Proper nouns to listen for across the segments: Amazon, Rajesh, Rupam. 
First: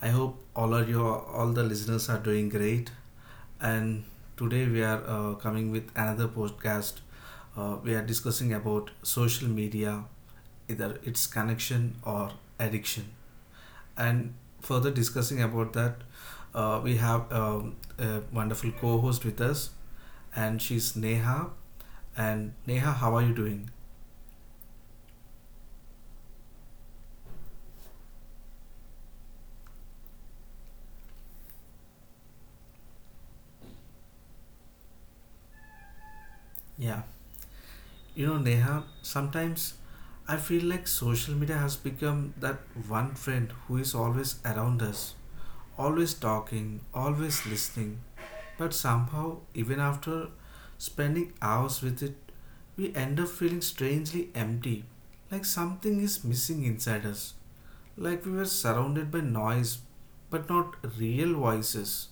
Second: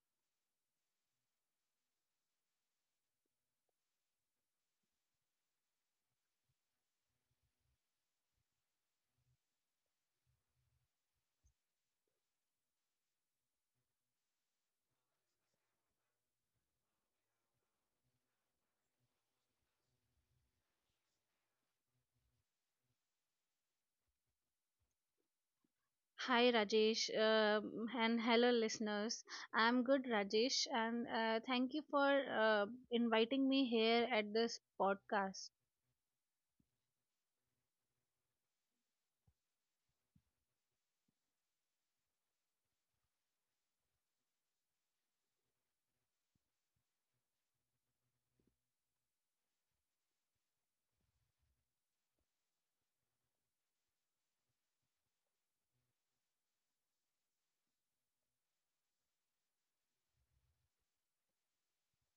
I hope all of you, all the listeners are doing great. And today we are coming with another podcast. We are discussing about social media, either its connection or addiction. And further discussing about that, we have a wonderful co-host with us, and she's Neha. And Neha, how are you doing? Hi Rajesh and hello listeners. I'm good Rajesh and thank you for inviting me here at this podcast. Yeah. You know, Neha, sometimes I feel like social media has become that one friend who is always around us, always talking, always listening. But somehow, even after spending hours with it, we end up feeling strangely empty, like something is missing inside us, like we were surrounded by noise but not real voices,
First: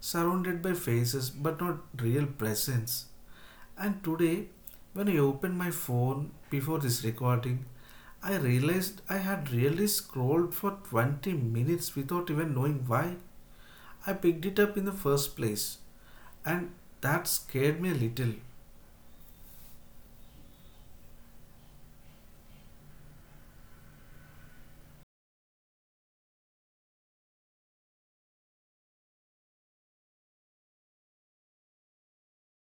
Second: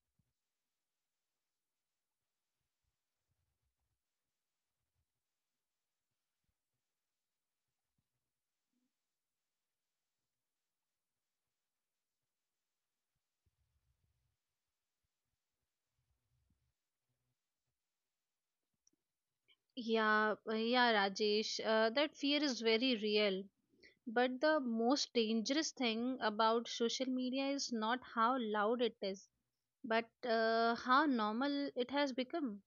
surrounded by faces but not real presence. And today, when I opened my phone before this recording, I realized I had really scrolled for 20 minutes without even knowing why I picked it up in the first place. And that scared me a little. Yeah, Rajesh, that fear is very real. But the most dangerous thing about social media is not how loud it is, but how normal it has become.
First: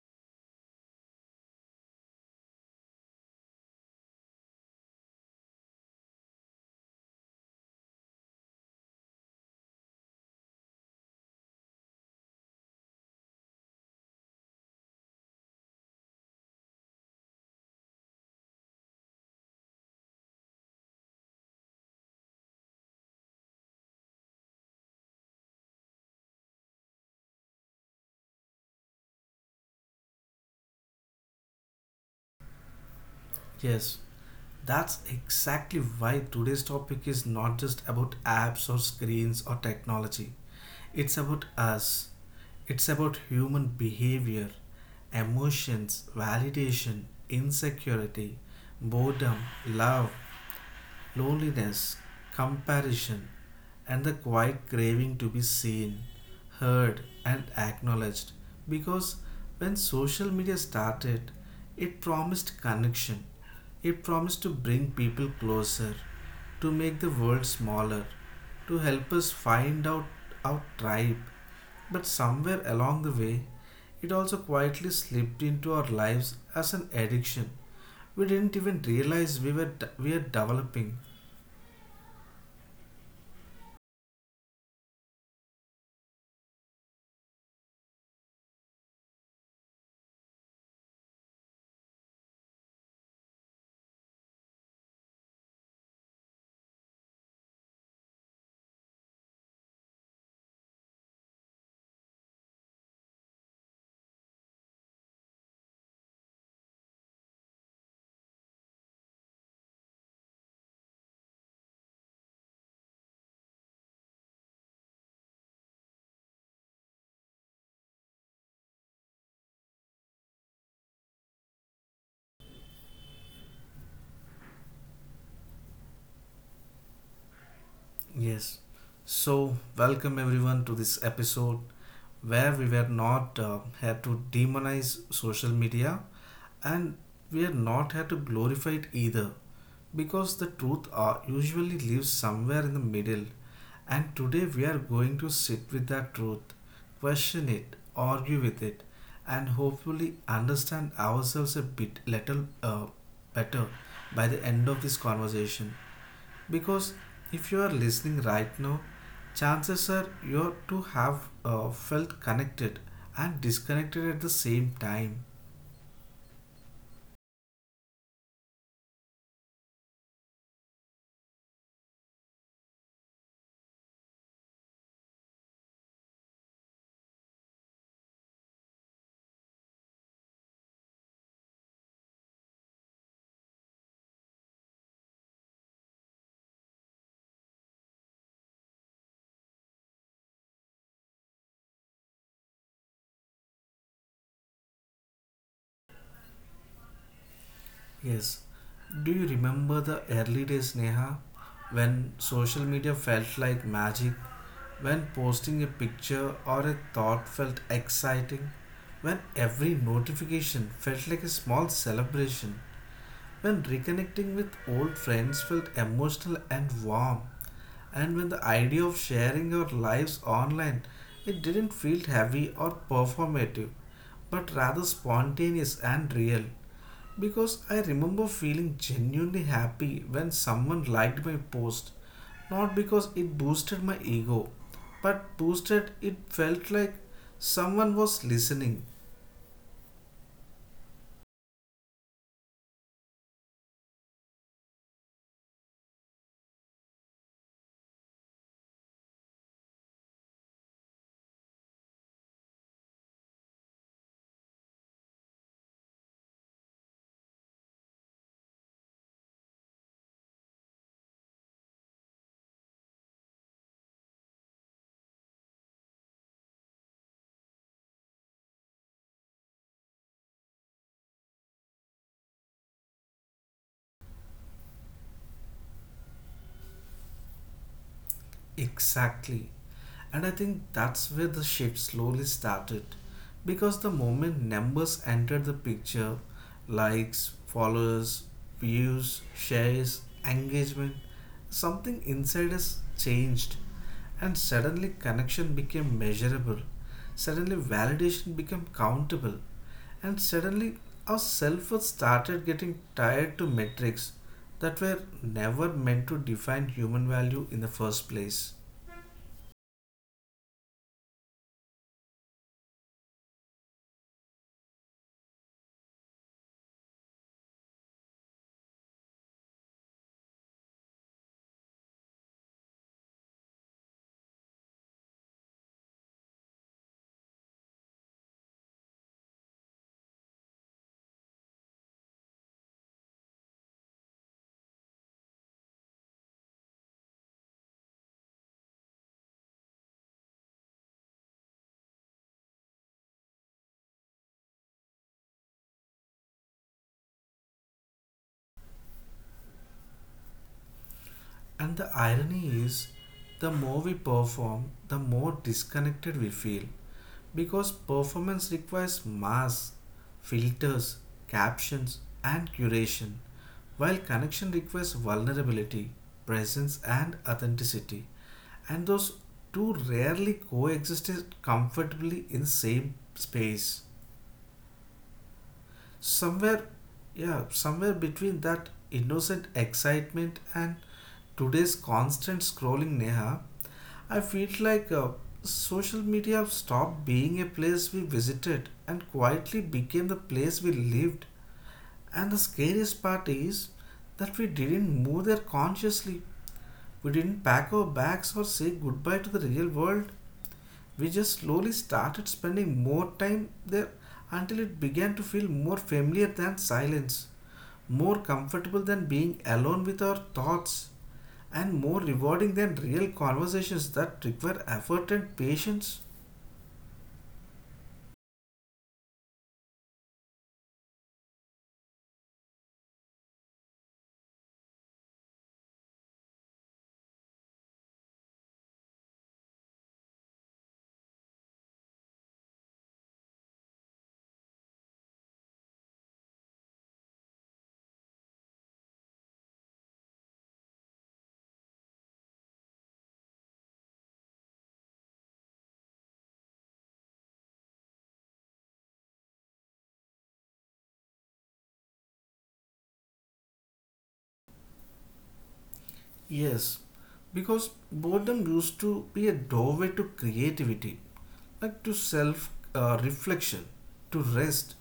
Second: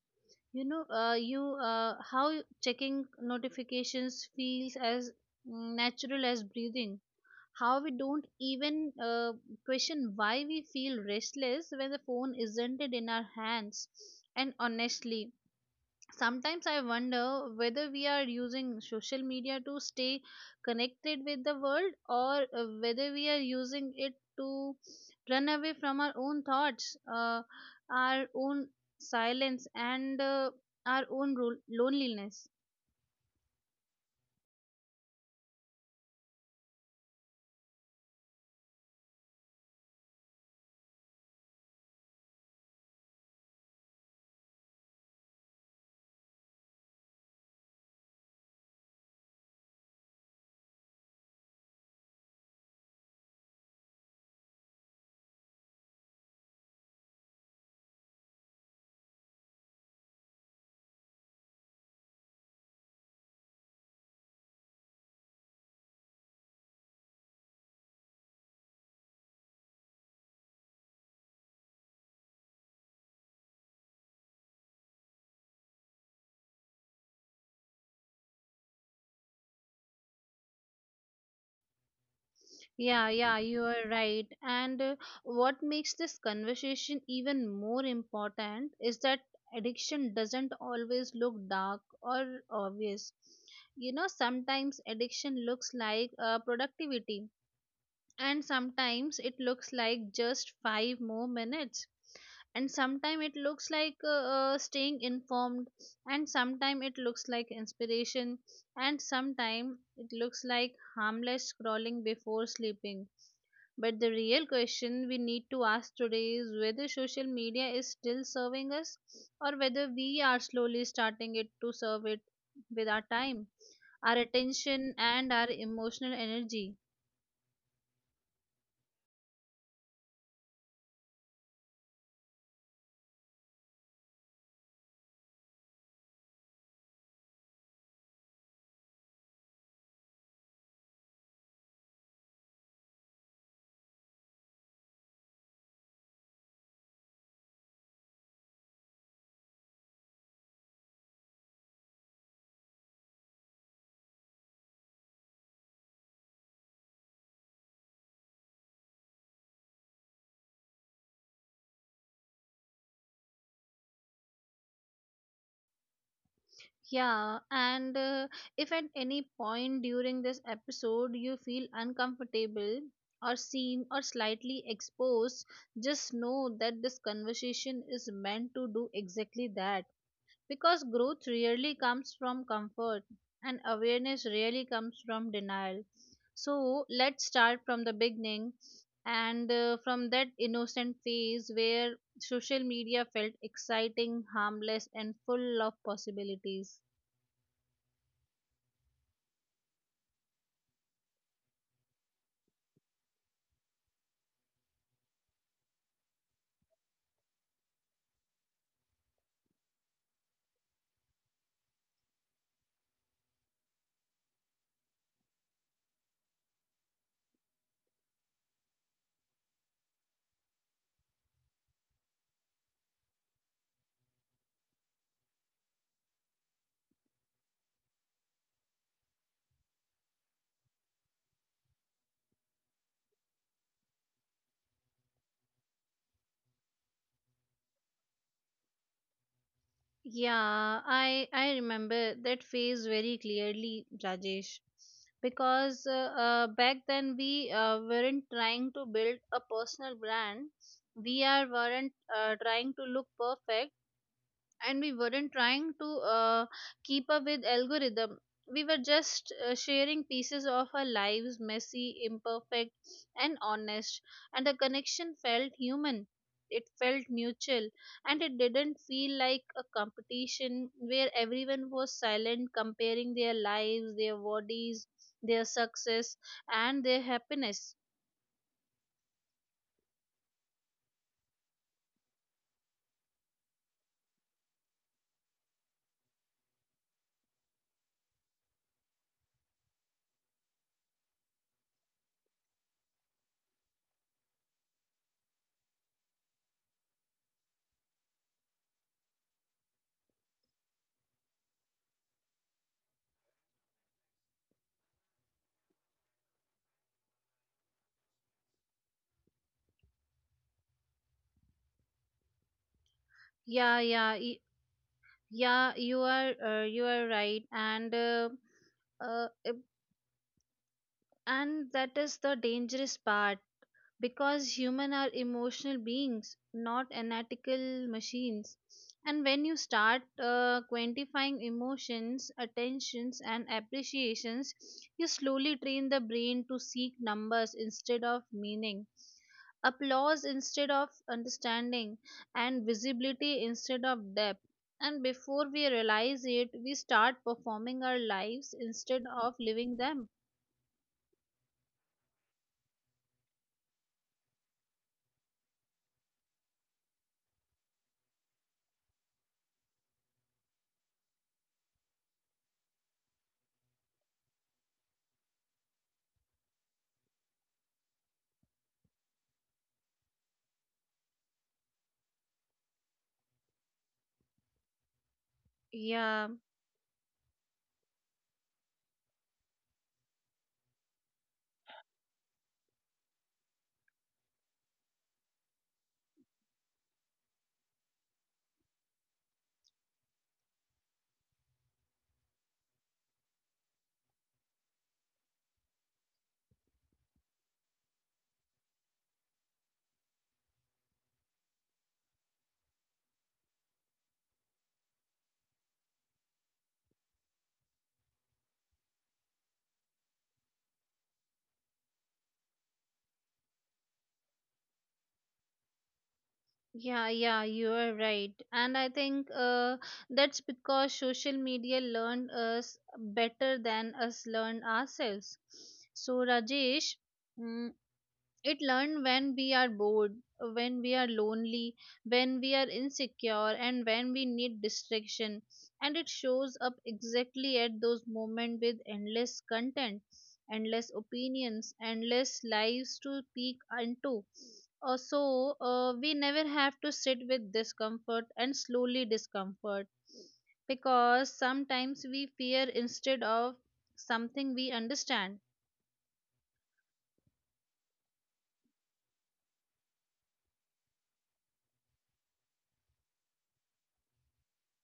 You know, you how checking notifications feels as natural as breathing, how we don't even question why we feel restless when the phone isn't it in our hands. And honestly, sometimes I wonder whether we are using social media to stay connected with the world, or whether we are using it to run away from our own thoughts, our own silence, and our own loneliness. Yes, that's exactly why today's topic is not just about apps or screens or technology. It's about us. It's about human behavior, emotions, validation, insecurity, boredom, love, loneliness, comparison, and the quiet craving to be seen, heard, and acknowledged. Because when social media started, it promised connection, it promised to bring people closer, to make the world smaller, to help us find out our tribe. But somewhere along the way, it also quietly slipped into our lives as an addiction. We didn't even realize we were we are developing. Yeah, yeah, you are right. And what makes this conversation even more important is that addiction doesn't always look dark or obvious. You know, sometimes addiction looks like productivity, and sometimes it looks like just five more minutes. And sometimes it looks like staying informed, and sometimes it looks like inspiration, and sometimes it looks like harmless scrolling before sleeping. But the real question we need to ask today is whether social media is still serving us, or whether we are slowly starting it to serve it with our time, our attention, and our emotional energy. Yes. So, welcome everyone to this episode where we were not here to demonize social media and we are not here to glorify it either because the truth usually lives somewhere in the middle. And today we are going to sit with that truth, question it, argue with it, and hopefully understand ourselves a bit little better by the end of this conversation. Because if you are listening right now, chances are you're to have felt connected and disconnected at the same time. Yeah, and if at any point during this episode you feel uncomfortable or seen or slightly exposed, just know that this conversation is meant to do exactly that, because growth rarely comes from comfort and awareness rarely comes from denial. So let's start from the beginning, and from that innocent phase where social media felt exciting, harmless, and full of possibilities. Yes, do you remember the early days, Neha, when social media felt like magic, when posting a picture or a thought felt exciting, when every notification felt like a small celebration, when reconnecting with old friends felt emotional and warm. And when the idea of sharing our lives online, it didn't feel heavy or performative, but rather spontaneous and real. Because I remember feeling genuinely happy when someone liked my post, not because it boosted my ego, but boosted it felt like someone was listening. Yeah, I remember that phase very clearly, Rajesh, because back then we weren't trying to build a personal brand. We are weren't trying to look perfect, and we weren't trying to keep up with algorithm. We were just sharing pieces of our lives, messy, imperfect, and honest. And the connection felt human, it felt mutual, and it didn't feel like a competition where everyone was silent comparing their lives, their bodies, their success, and their happiness. Exactly. And I think that's where the shift slowly started. Because the moment numbers entered the picture, likes, followers, views, shares, engagement, something inside us changed. And suddenly connection became measurable. Suddenly validation became countable. And suddenly our self worth started getting tied to metrics that were never meant to define human value in the first place. Yeah yeah y- yeah you are right. And uh, uh, And that is the dangerous part, because humans are emotional beings, not analytical machines. And when you start quantifying emotions, attentions, and appreciations, you slowly train the brain to seek numbers instead of meaning, applause instead of understanding, and visibility instead of depth. And before we realize it, we start performing our lives instead of living them. And the irony is, the more we perform, the more disconnected we feel. Because performance requires masks, filters, captions, and curation, while connection requires vulnerability, presence, and authenticity. And those two rarely coexist comfortably in same space. Yeah, Somewhere, yeah, somewhere between that innocent excitement and today's constant scrolling, Neha, I feel like social media stopped being a place we visited and quietly became the place we lived. And the scariest part is that we didn't move there consciously. We didn't pack our bags or say goodbye to the real world. We just slowly started spending more time there until it began to feel more familiar than silence, more comfortable than being alone with our thoughts, and more rewarding than real conversations that require effort and patience. yeah, you are right. And I think that's because social media learned us better than us learn ourselves. So, Rajesh, mm, it learned when we are bored, when we are lonely, when we are insecure, and when we need distraction. And it shows up exactly at those moments with endless content, endless opinions, endless lives to peek into. So we never have to sit with discomfort, and slowly discomfort because sometimes we fear instead of something we understand. Yes, because boredom used to be a doorway to creativity, like to self reflection, to rest.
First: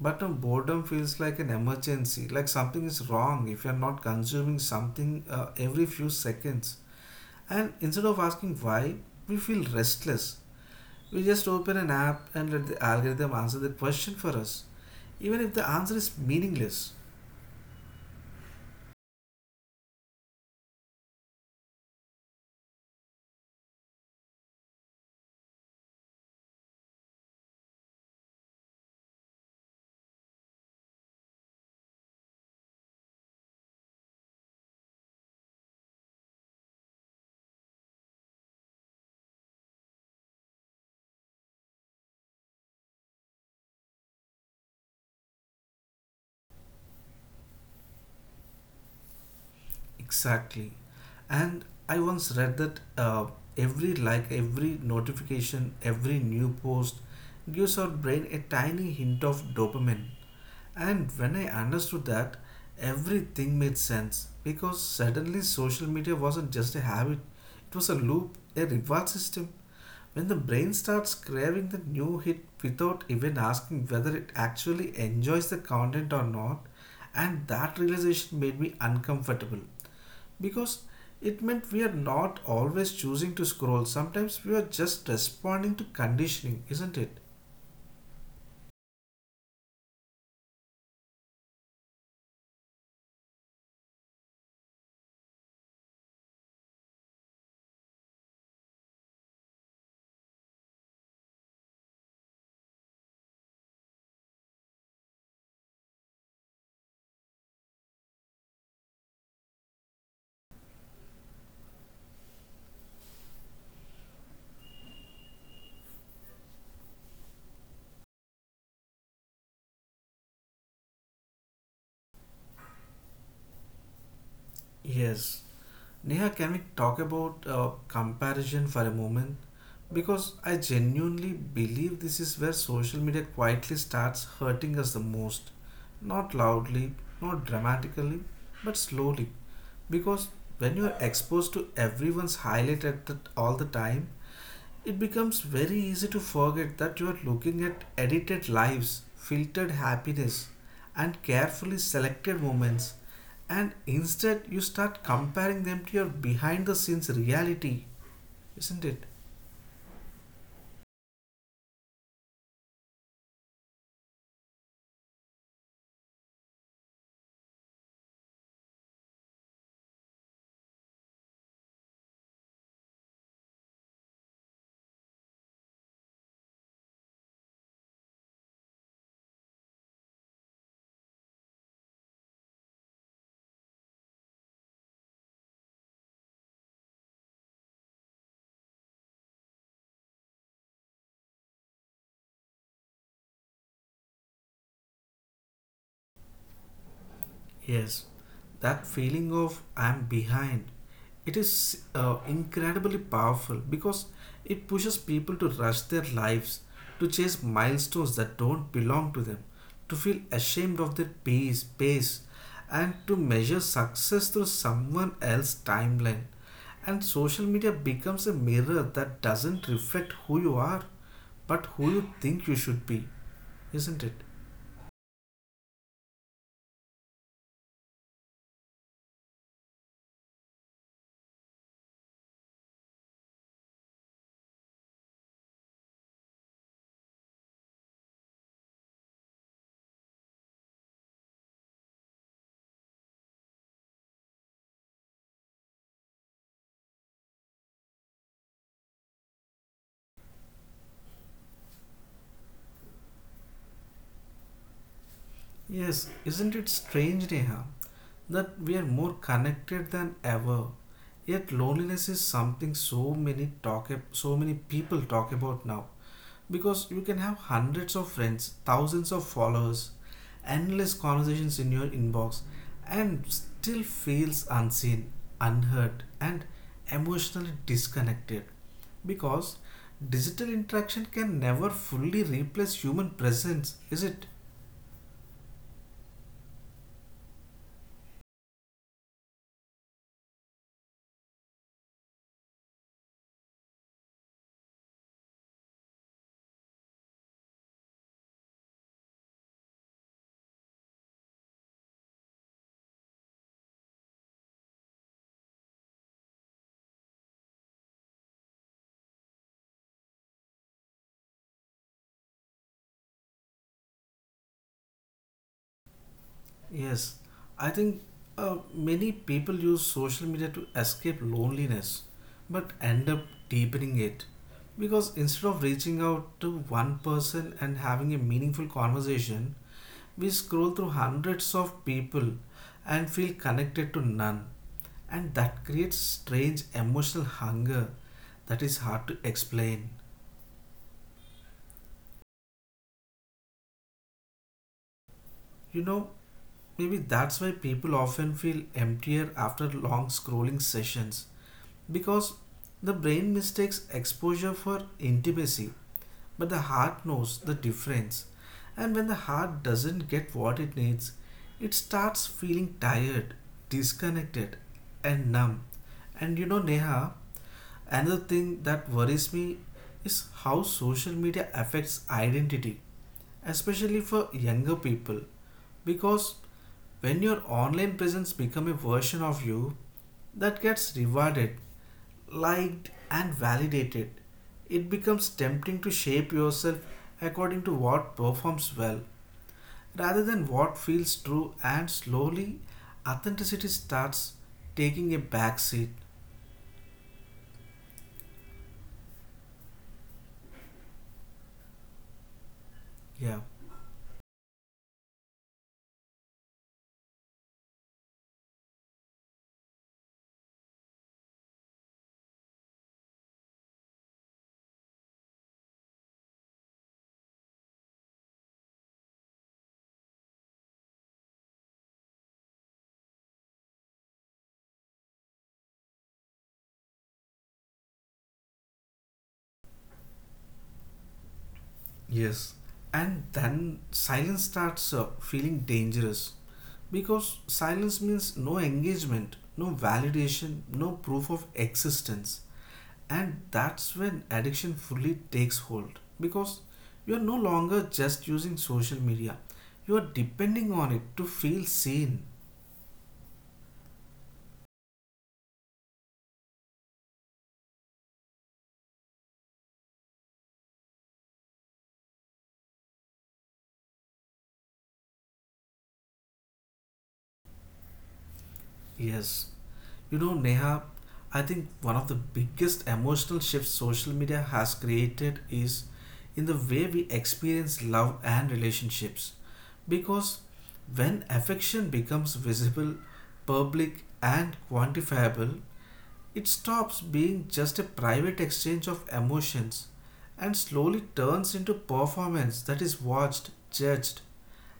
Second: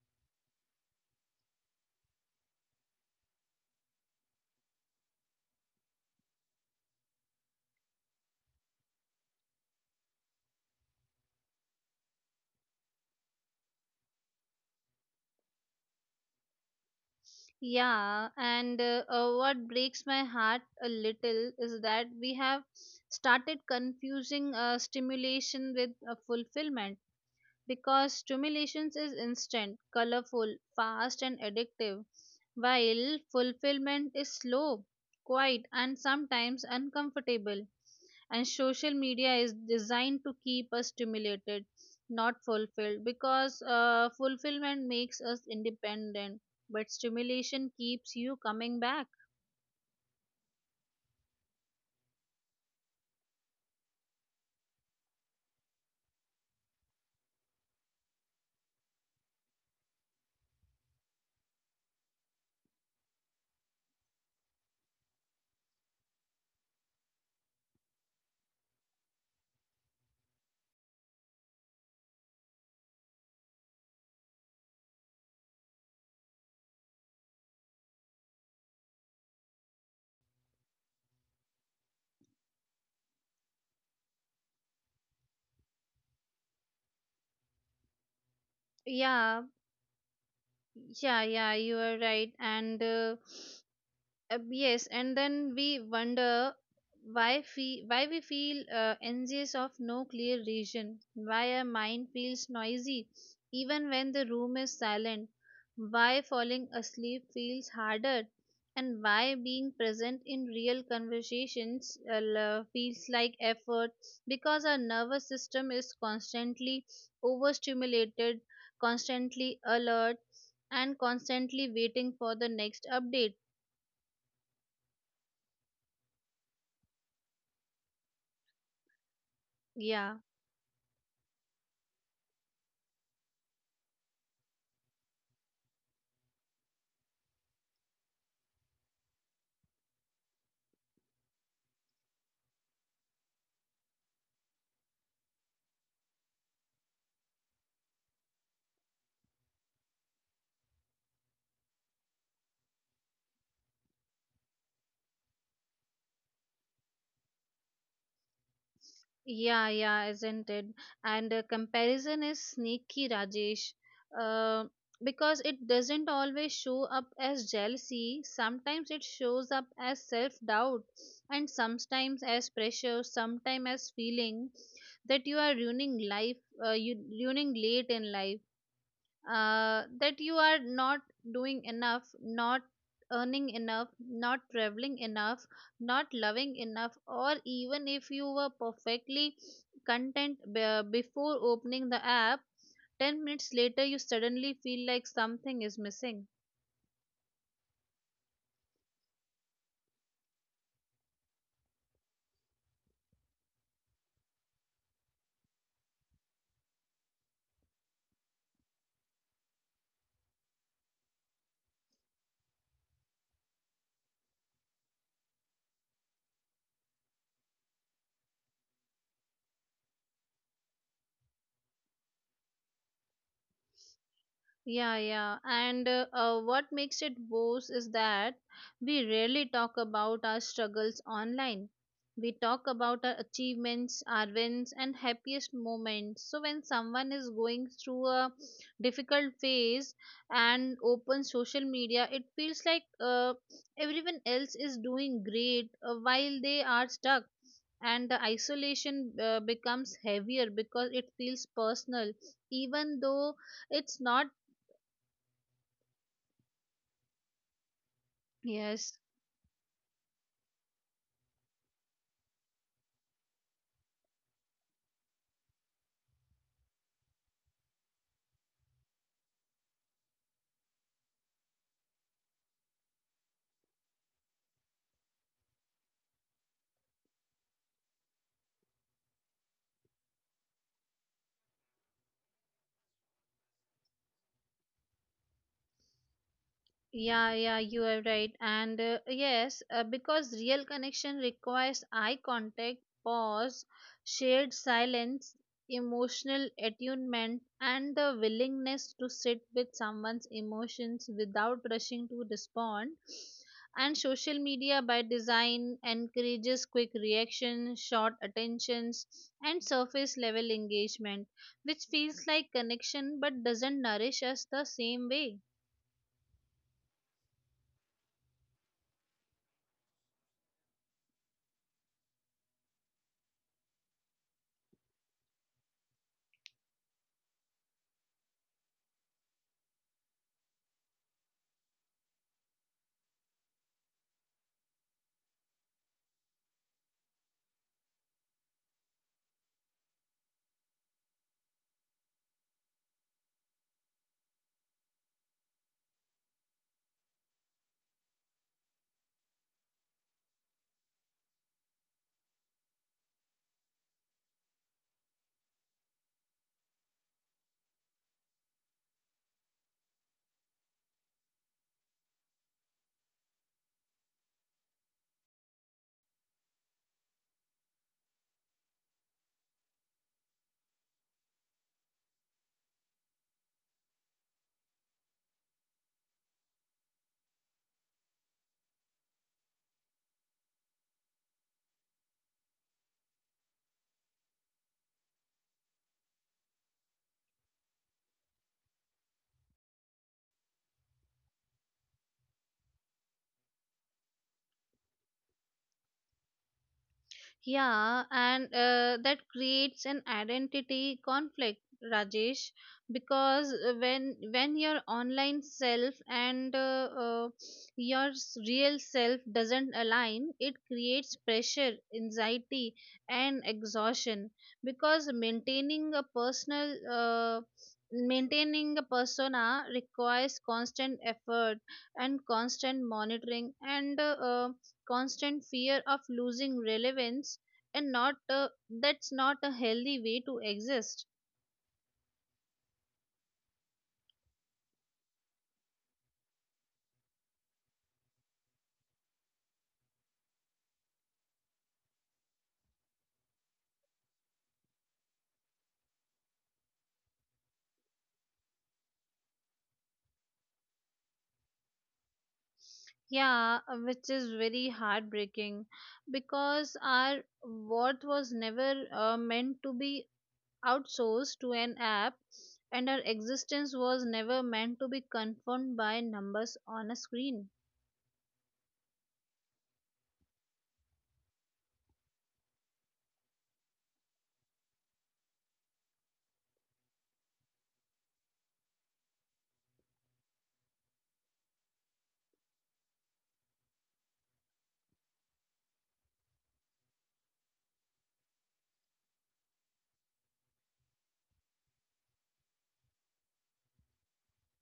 But now boredom feels like an emergency, like something is wrong if you're not consuming something every few seconds. And instead of asking why, we feel restless. We just open an app and let the algorithm answer the question for us, even if the answer is meaningless. Yeah, and what breaks my heart a little is that we have started confusing stimulation with fulfillment, because stimulation is instant, colorful, fast, and addictive, while fulfillment is slow, quiet, and sometimes uncomfortable. And social media is designed to keep us stimulated, not fulfilled, because fulfillment makes us independent, but stimulation keeps you coming back. Exactly. And I once read that every like, every notification, every new post gives our brain a tiny hint of dopamine. And when I understood that, everything made sense because suddenly social media wasn't just a habit, it was a loop, a reward system. When the brain starts craving the new hit without even asking whether it actually enjoys the content or not, and that realization made me uncomfortable because it meant we are not always choosing to scroll. Sometimes we are just responding to conditioning, isn't it? Yeah, yeah, you are right. And yes, and then we wonder why we feel anxious of no clear reason, why our mind feels noisy even when the room is silent, why falling asleep feels harder, and why being present in real conversations feels like effort, because our nervous system is constantly overstimulated, constantly alert, and constantly waiting for the next update. Yes. Neha, can we talk about comparison for a moment? Yeah. Because I genuinely believe this is where social media quietly starts hurting us the most. Not loudly, not dramatically, but slowly. Because when you are exposed to everyone's highlight at the, all the time, it becomes very easy to forget that you are looking at edited lives, filtered happiness, and carefully selected moments, and instead you start comparing them to your behind the scenes reality, isn't it? Yeah, yeah, isn't it? And comparison is sneaky, Rajesh, uh, because it doesn't always show up as jealousy. Sometimes it shows up as self doubt, and sometimes as pressure, sometimes as feeling that you are ruining life, you ruining late in life, that you are not doing enough, not earning enough, not traveling enough, not loving enough, or even if you were perfectly content before opening the app, 10 minutes later you suddenly feel like something is missing. Yes, that feeling of I'm behind, it is incredibly powerful because it pushes people to rush their lives, to chase milestones that don't belong to them, to feel ashamed of their pace, and to measure success through someone else's timeline. And social media becomes a mirror that doesn't reflect who you are, but who you think you should be, isn't it? Yeah, yeah. And what makes it worse is that we rarely talk about our struggles online. We talk about our achievements, our wins, and happiest moments. So, when someone is going through a difficult phase and opens social media, it feels like everyone else is doing great while they are stuck. And the isolation becomes heavier because it feels personal, even though it's not. Yes, isn't it strange, Neha, that we are Yes, more connected than ever? Yet loneliness is something so many people talk about now. Because you can have hundreds of friends, thousands of followers, endless conversations in your inbox, and still feels unseen, unheard, and emotionally disconnected. Because digital interaction can never fully replace human presence, is it? yeah, yeah, you are right. And yes, because real connection requires eye contact, pause, shared silence, emotional attunement, and the willingness to sit with someone's emotions without rushing to respond. And social media by design encourages quick reaction, short attentions, and surface level engagement, which feels like connection but doesn't nourish us the same way. Yes, I think many people use social media to escape loneliness but end up deepening it because instead of reaching out to one person and having a meaningful conversation, we scroll through hundreds of people and feel connected to none, and that creates strange emotional hunger that is hard to explain. You know, maybe that's why people often feel emptier after long scrolling sessions because the brain mistakes exposure for intimacy, but the heart knows the difference. And when the heart doesn't get what it needs, it starts feeling tired, disconnected, and numb. And you know, Neha, another thing that worries me is how social media affects identity, especially for younger people. Because when your online presence becomes a version of you that gets rewarded, liked and validated, it becomes tempting to shape yourself according to what performs well rather than what feels true, and slowly authenticity starts taking a back seat. Yeah, and that creates an identity conflict, Rajesh, Yeah. because when your online self and your real self doesn't align, it creates pressure, anxiety, and exhaustion. Because maintaining a persona requires constant effort and constant monitoring and constant fear of losing relevance, and not that's not a healthy way to exist. Yes. And then silence starts feeling dangerous because silence means no engagement, no validation, no proof of existence. And that's when addiction fully takes hold because you are no longer just using social media, you are depending on it to feel seen. Yeah, which is very heartbreaking because our worth was never meant to be outsourced to an app, and our existence was never meant to be confirmed by numbers on a screen. Yes, you know, Neha, I think one of the biggest emotional shifts social media has created is in the way we experience love and relationships. Because when affection becomes visible, public, and quantifiable, it stops being just a private exchange of emotions and slowly turns into performance that is watched, judged,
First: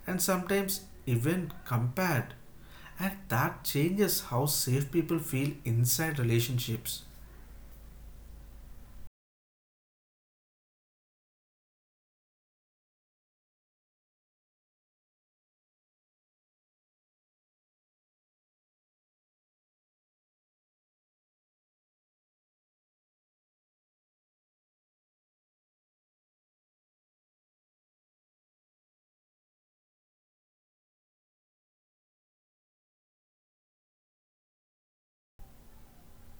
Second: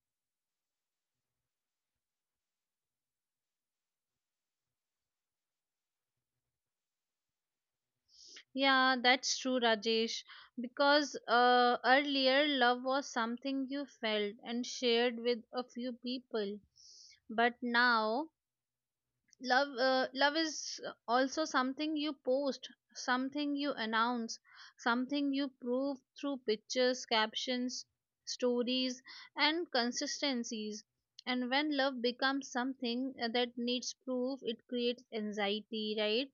and sometimes even compared. And that changes how safe people feel inside relationships. Yeah, that's true, Rajesh. Because earlier, love was something you felt and shared with a few people. But now, love is also something you post, something you announce, something you prove through pictures, captions, stories, and consistencies. And when love becomes something that needs proof, it creates anxiety, right?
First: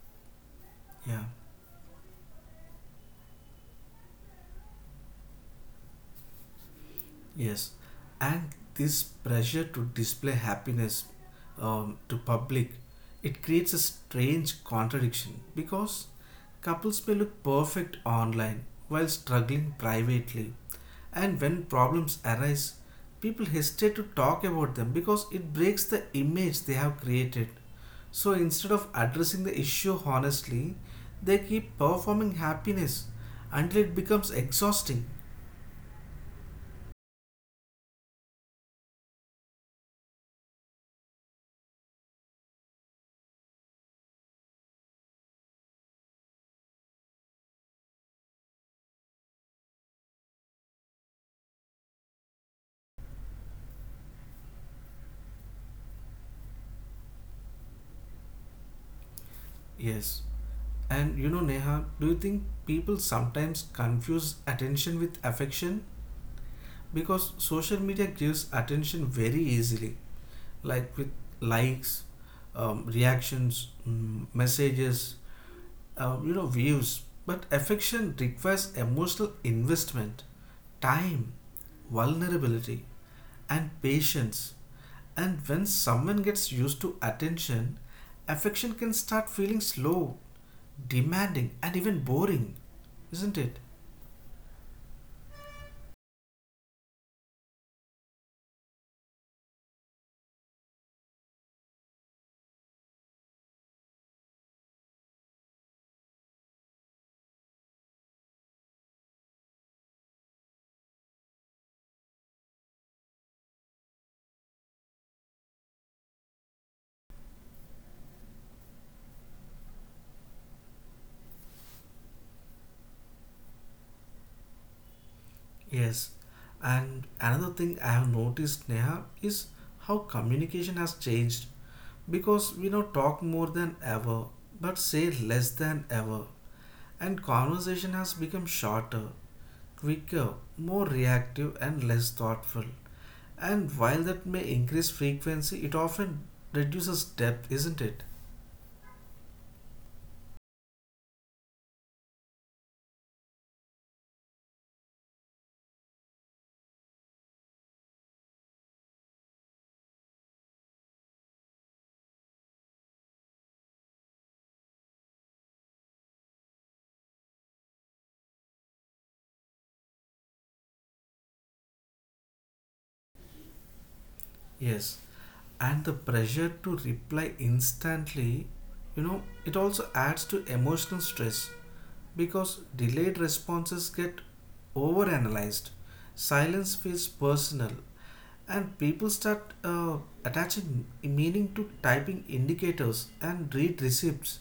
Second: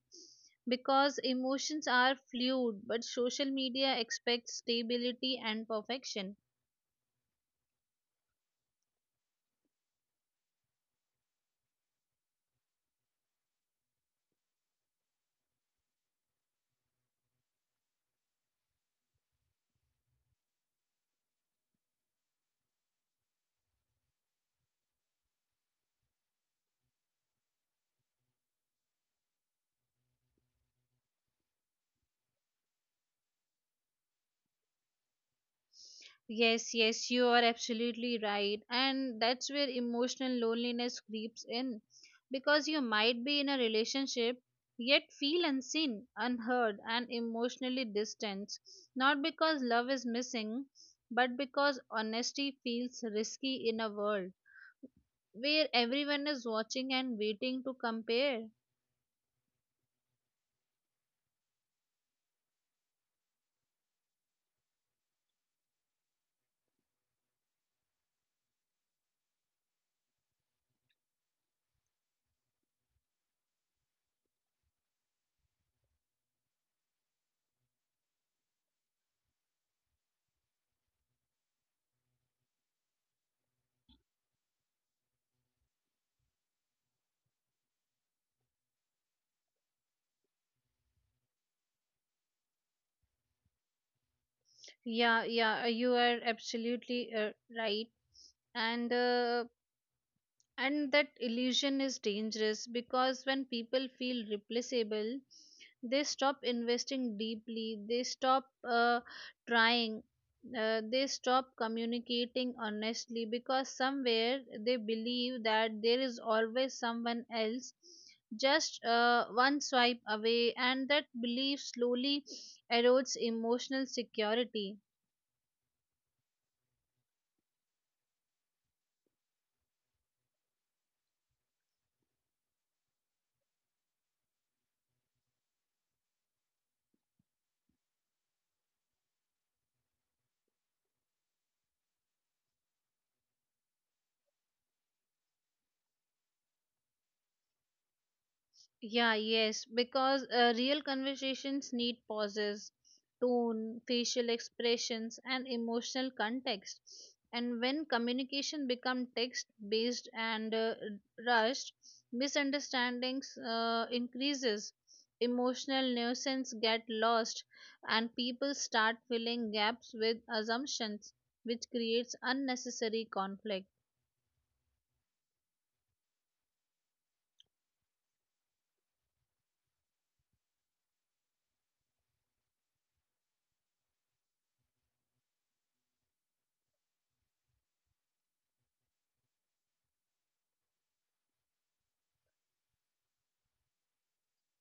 Because Yeah, emotions are fluid, but social media expects stability and perfection. yes. And this pressure to display happiness, to public, it creates a strange contradiction because couples may look perfect online while struggling privately. And when problems arise, people hesitate to talk about them because it breaks the image they have created. So instead of addressing the issue honestly, they keep performing happiness until it becomes exhausting. Yes, yes, you are absolutely right. And that's where emotional loneliness creeps in, because you might be in a relationship yet feel unseen, unheard, and emotionally distant. Not because love is missing, but because honesty feels risky in a world where everyone is watching and waiting to compare. Yes. And you know, Neha, do you think people sometimes confuse attention with affection? Because social media gives attention very easily, like with likes, reactions, messages, you know views, but affection requires emotional investment, time, vulnerability, and patience. And when someone gets used to attention, affection can start feeling slow, demanding, and even boring, isn't it? Yeah, yeah, you are absolutely right. And uh, And that illusion is dangerous because when people feel replaceable, they stop investing deeply, they stop trying, they stop communicating honestly because somewhere they believe that there is always someone else just one swipe away, and that belief slowly erodes emotional security. Yes, and another thing I have noticed, Neha, is how communication has changed, because we now talk more than ever but say less than ever, and conversation has become shorter, quicker, more reactive, and less thoughtful. And while that may increase frequency, it often reduces depth, isn't it? Yeah, yes, because real conversations need pauses, tone, facial expressions, and emotional context. And when communication becomes text based and rushed, misunderstandings increases, emotional nuisance get lost, and people start filling gaps with assumptions, which creates unnecessary conflict. Yes. And the pressure to reply instantly, you know, it also adds to emotional stress because delayed responses get overanalyzed. Silence feels personal, and people start attaching meaning to typing indicators and read receipts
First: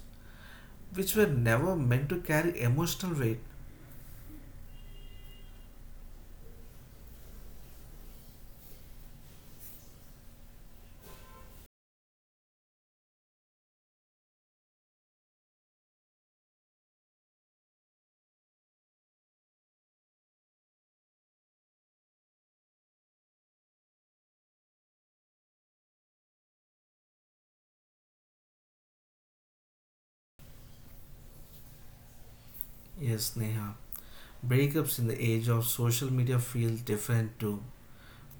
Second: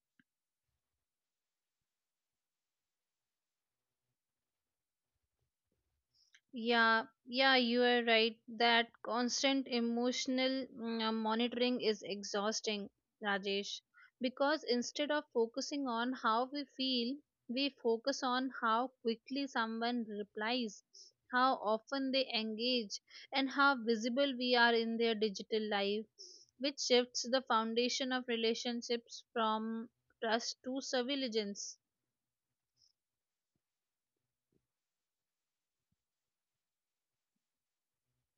which were never meant to carry emotional weight. Yeah, yeah, you are right. That constant emotional monitoring is exhausting, Rajesh, because instead of focusing on how we feel, we focus on how quickly someone replies, how often they engage, and how visible we are in their digital life, which shifts the foundation of relationships from trust to surveillance. Yes, Neha, breakups in the age of social media feel different too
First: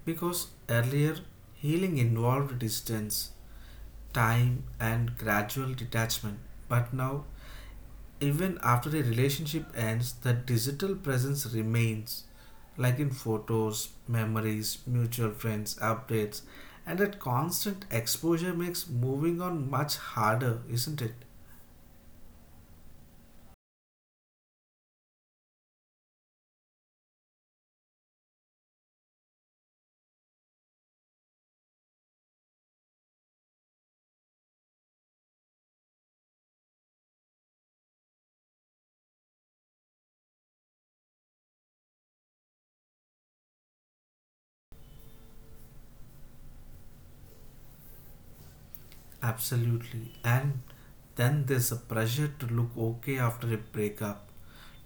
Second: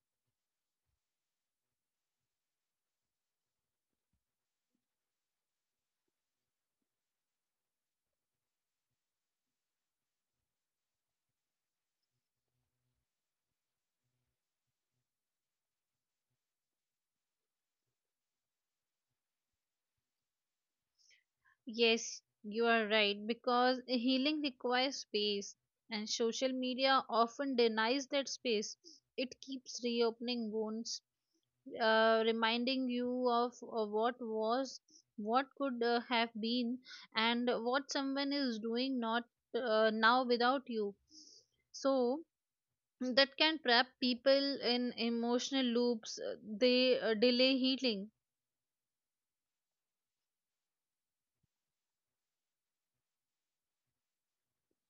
because earlier healing involved distance, time, and gradual detachment. But now, even after a relationship ends, the digital presence remains, like in photos, memories, mutual friends, updates, and that constant exposure makes moving on much harder, isn't it? Yes, you are right, because healing requires space, and social media often denies that space. It keeps reopening wounds, reminding you of what was, what could have been, and what someone is doing not now without you. So that can trap people in emotional loops. They delay healing. Absolutely. And then there's a pressure to look okay after a breakup,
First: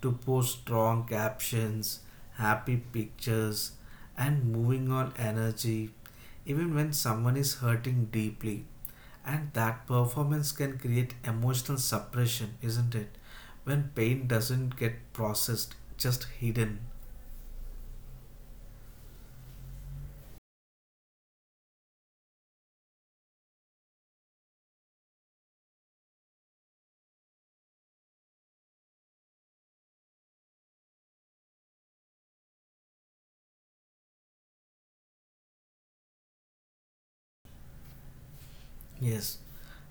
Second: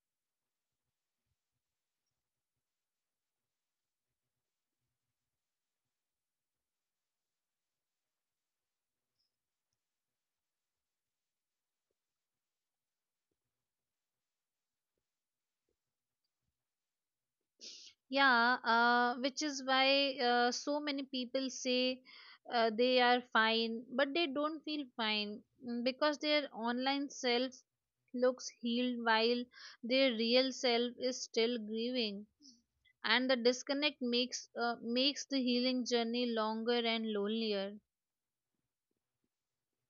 to post strong captions, happy pictures, and moving on energy, even when someone is hurting deeply. And that performance can create emotional suppression, isn't it? When pain doesn't get processed, just hidden. Yeah, which is why so many people say they are fine, but they don't feel fine, because their online self looks healed while their real self is still grieving, and the disconnect makes the healing journey longer and lonelier. Yes.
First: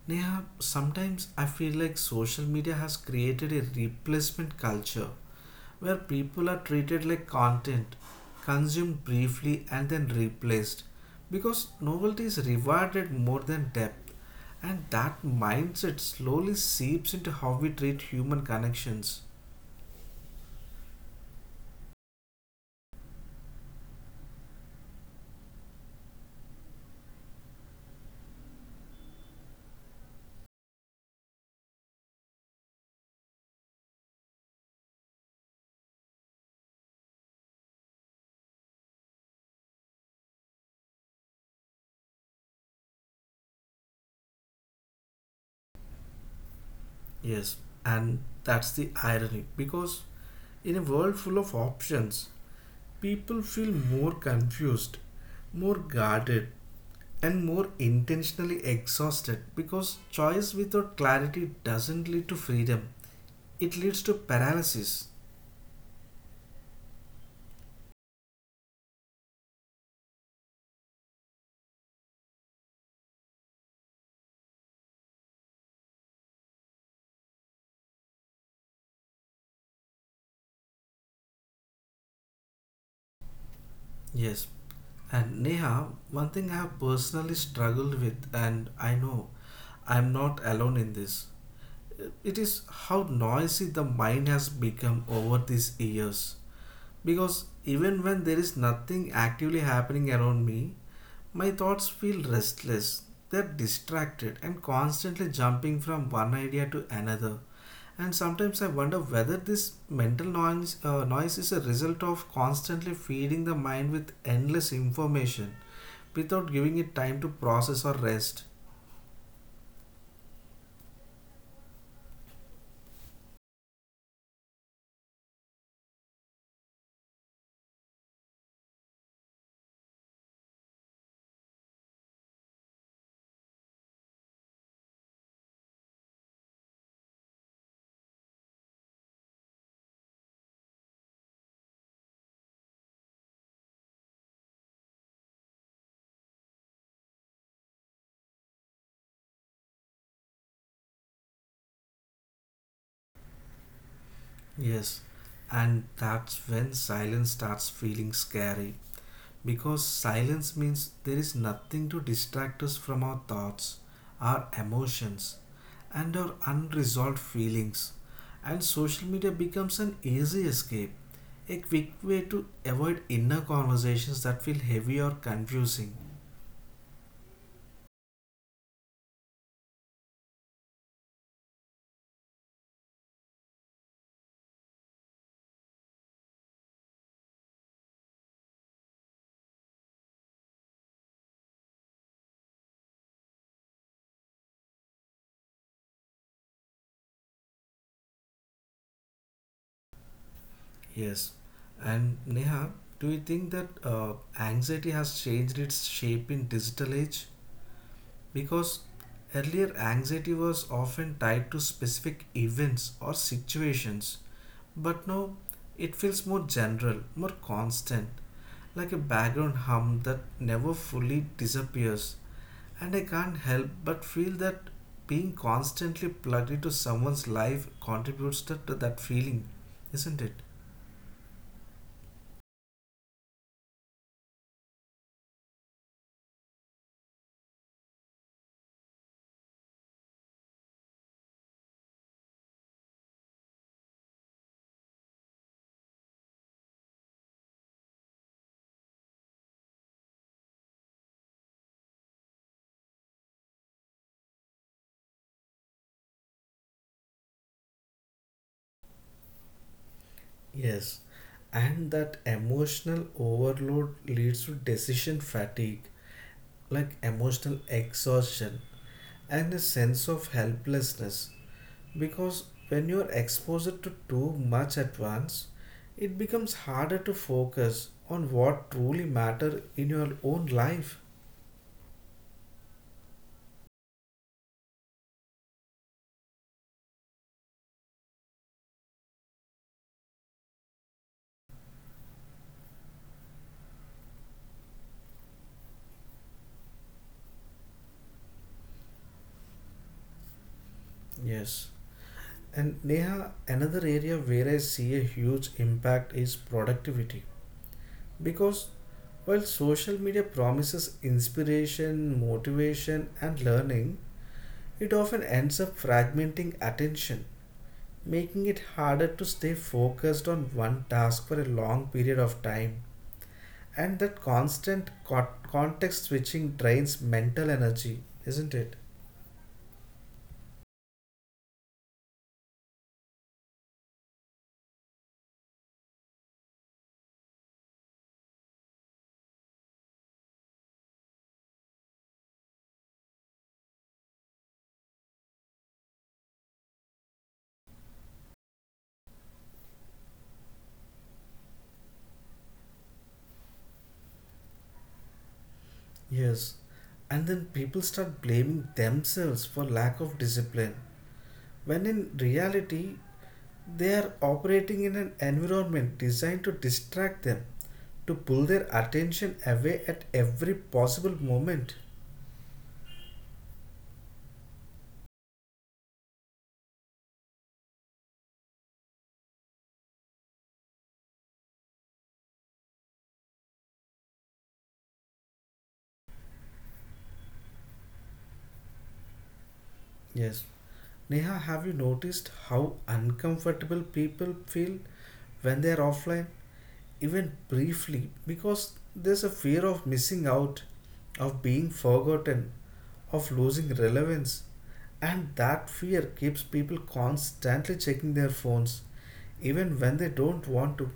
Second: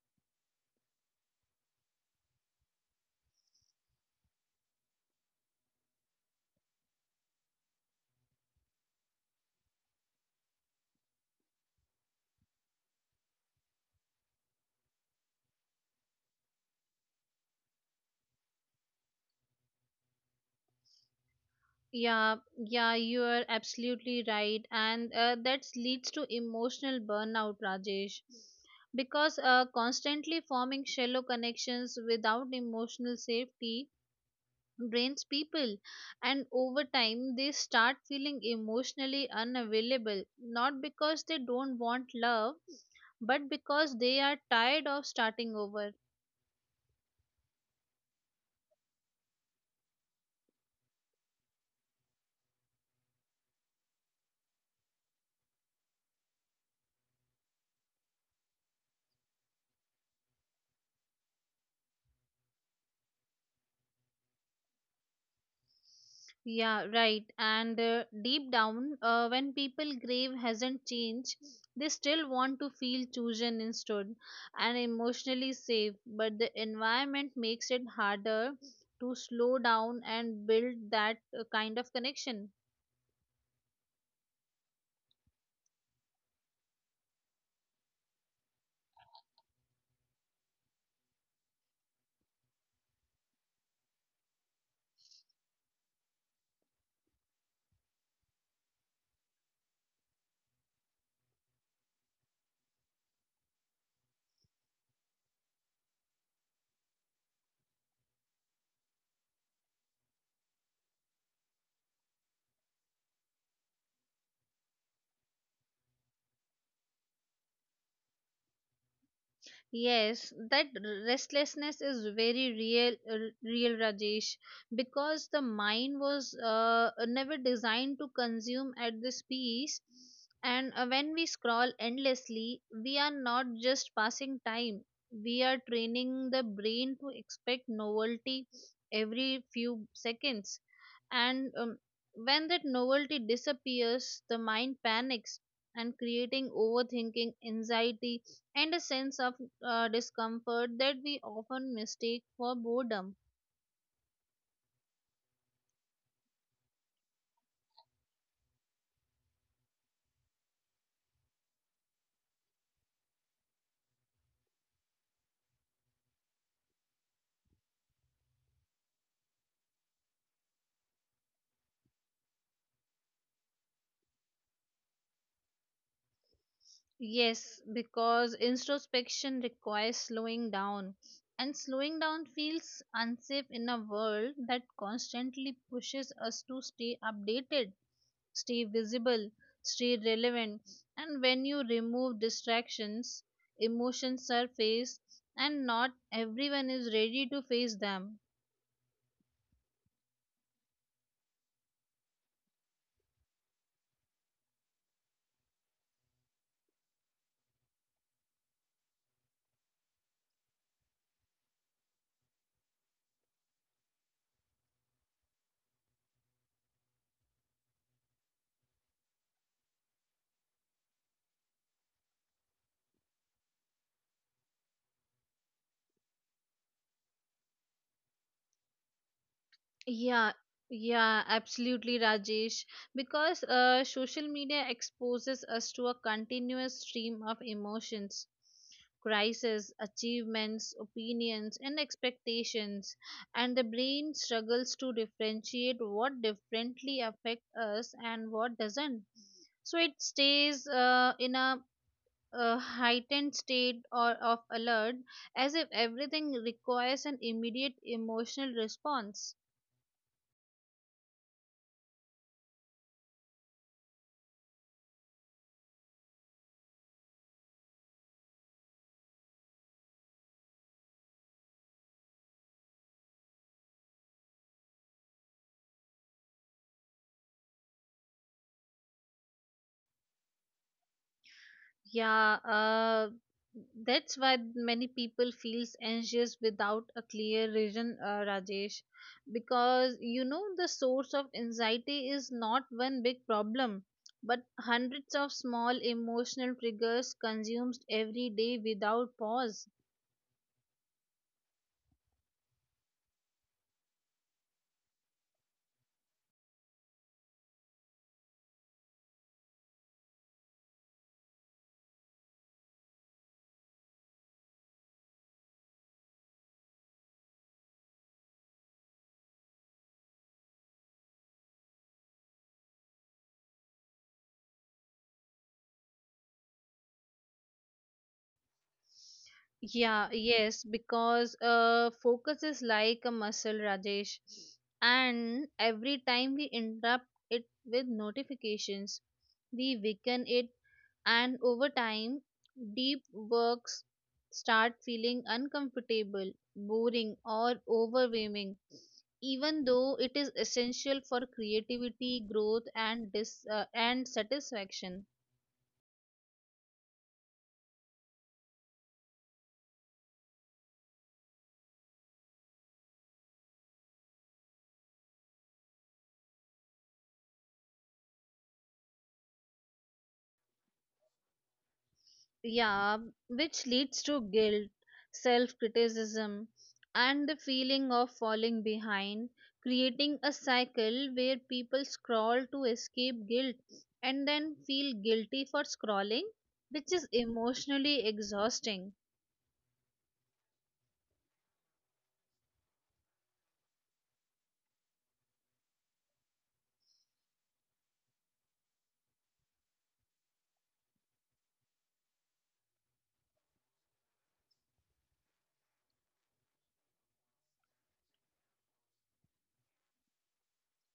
Neha, sometimes I feel like social media has created a replacement culture where people are treated like content, consumed briefly and then replaced, because novelty is rewarded more than depth, and that mindset slowly seeps into how we treat human connections. Yeah, yeah, you are absolutely right, and that leads to emotional burnout, Rajesh, because constantly forming shallow connections without emotional safety drains people, and over time they start feeling emotionally unavailable, not because they don't want love, but because they are tired of starting over. Yes, and that's the irony, because in a world full of options, people feel more confused, more guarded, and more intentionally exhausted because choice without clarity doesn't lead to freedom. It leads to paralysis. Yeah, right. And deep down, when people grave hasn't changed, they still want to feel chosen instead and emotionally safe. But the environment makes it harder to slow down and build that kind of connection. Yes. And Neha, one thing I have personally struggled with, and I know I'm not alone in this, it is how noisy the mind has become over these years. Because even when there is nothing actively happening around me, my thoughts feel restless. They're distracted and constantly jumping from one idea to another. And sometimes I wonder whether this mental noise is a result of constantly feeding the mind with endless information without giving it time to process or rest. Yes, that restlessness is very real, real Rajesh, because the mind was never designed to consume at this pace. And when we scroll endlessly, we are not just passing time, we are training the brain to expect novelty every few seconds. And when that novelty disappears, the mind panics and creating overthinking, anxiety, and a sense of discomfort that we often mistake for boredom. Yes, and that's when silence starts feeling scary. Because silence means there is nothing to distract us from our thoughts, our emotions, and our unresolved feelings. And social media becomes an easy escape, a quick way to avoid inner conversations that feel heavy or confusing. Yes, because introspection requires slowing down, and slowing down feels unsafe in a world that constantly pushes us to stay updated, stay visible, stay relevant. And when you remove distractions, emotions surface, and not everyone is ready to face them. Yes. And Neha, do you think that anxiety has changed its shape in digital age? Because earlier anxiety was often tied to specific events or situations, but now it feels more general, more constant, like a background hum that never fully disappears. And I can't help but feel that being constantly plugged into someone's life contributes to that feeling, isn't Yeah, it? yeah, absolutely, Rajesh. Because social media exposes us to a continuous stream of emotions, crises, achievements, opinions, and expectations, and the brain struggles to differentiate what differently affect us and what doesn't. So it stays in a heightened state or of alert, as if everything requires an immediate emotional response. Yes. And that emotional overload leads to decision fatigue, like emotional exhaustion and a sense of helplessness. Because when you're exposed to too much at once, it becomes harder to focus on what truly matter in your own life. Yeah, that's why many people feels anxious without a clear reason, Rajesh, because you know the source of anxiety is not one big problem, but hundreds of small emotional triggers consumed every day without pause. Yes. And Neha, another area where I see a huge impact is productivity. Because while social media promises inspiration, motivation, and learning, it often ends up fragmenting attention, making it harder to stay focused on one task for a long period of time. And that constant context switching drains mental energy, isn't it? Yeah, yes, because focus is like a muscle, Rajesh. And every time we interrupt it with notifications, we weaken it, and over time, deep works start feeling uncomfortable, boring, or overwhelming, even though it is essential for creativity, growth, and and satisfaction. Yes. And then people start blaming themselves for lack of discipline, when in reality, they are operating in an environment designed to distract them, to pull their attention away at every possible moment. Yeah, which leads to guilt, self criticism, and the feeling of falling behind, creating a cycle where people scroll to escape guilt and then feel guilty for scrolling, which is emotionally exhausting. Yes. Neha, have you noticed how uncomfortable people feel when they are offline, even briefly, because there's a fear of missing out, of being forgotten, of losing relevance? And that fear keeps people constantly checking their phones, even when they don't want to.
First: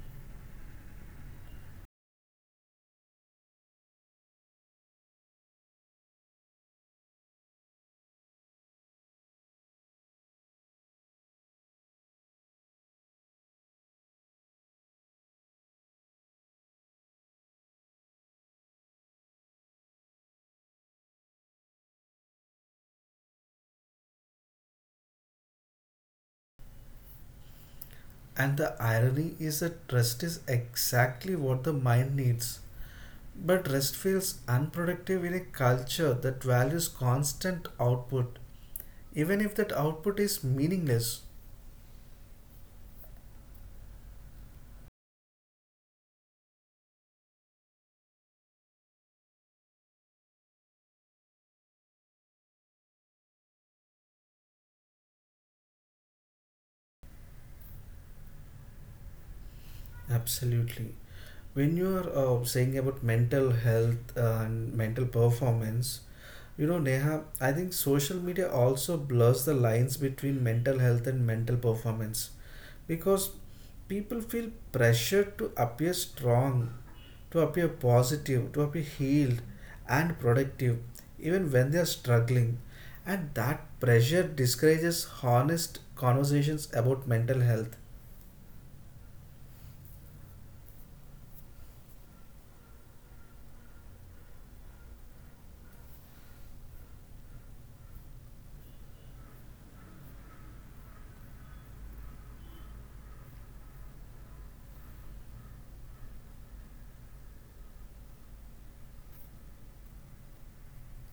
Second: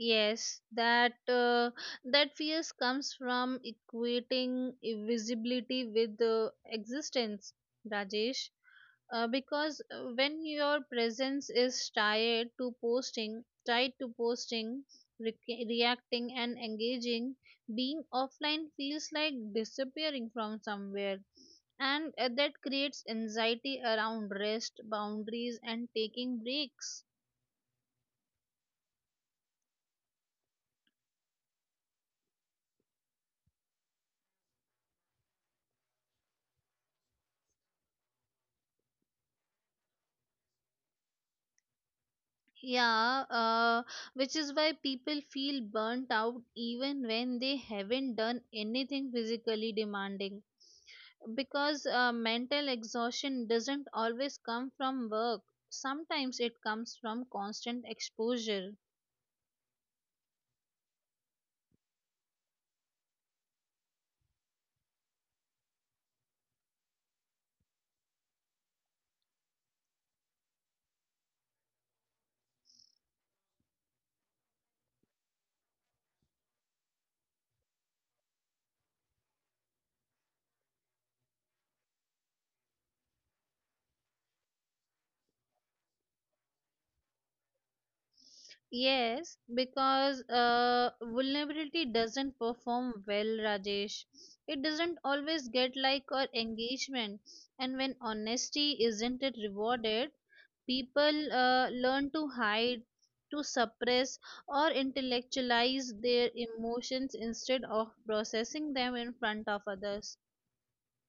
Yes, that fears comes from equating visibility with existence, Rajesh. Because when your presence is tied to posting, reacting and engaging, being offline feels like disappearing from somewhere, and that creates anxiety around rest, boundaries, and taking breaks. And the irony is that rest is exactly what the mind needs. But rest feels unproductive in a culture that values constant output, even if that output is meaningless. Yeah, which is why people feel burnt out even when they haven't done anything physically demanding, because mental exhaustion doesn't always come from work. Sometimes it comes from constant exposure. Absolutely. When you are saying about mental health and mental performance, you know, Neha, I think social media also blurs the lines between mental health and mental performance because people feel pressured to appear strong, to appear positive, to appear healed and productive, even when they are struggling. And that pressure discourages honest conversations about mental health. Yes, because vulnerability doesn't perform well, Rajesh. It doesn't always get like or engagement, and when honesty isn't it rewarded, people learn to hide, to suppress, or intellectualize their emotions instead of processing them in front of others.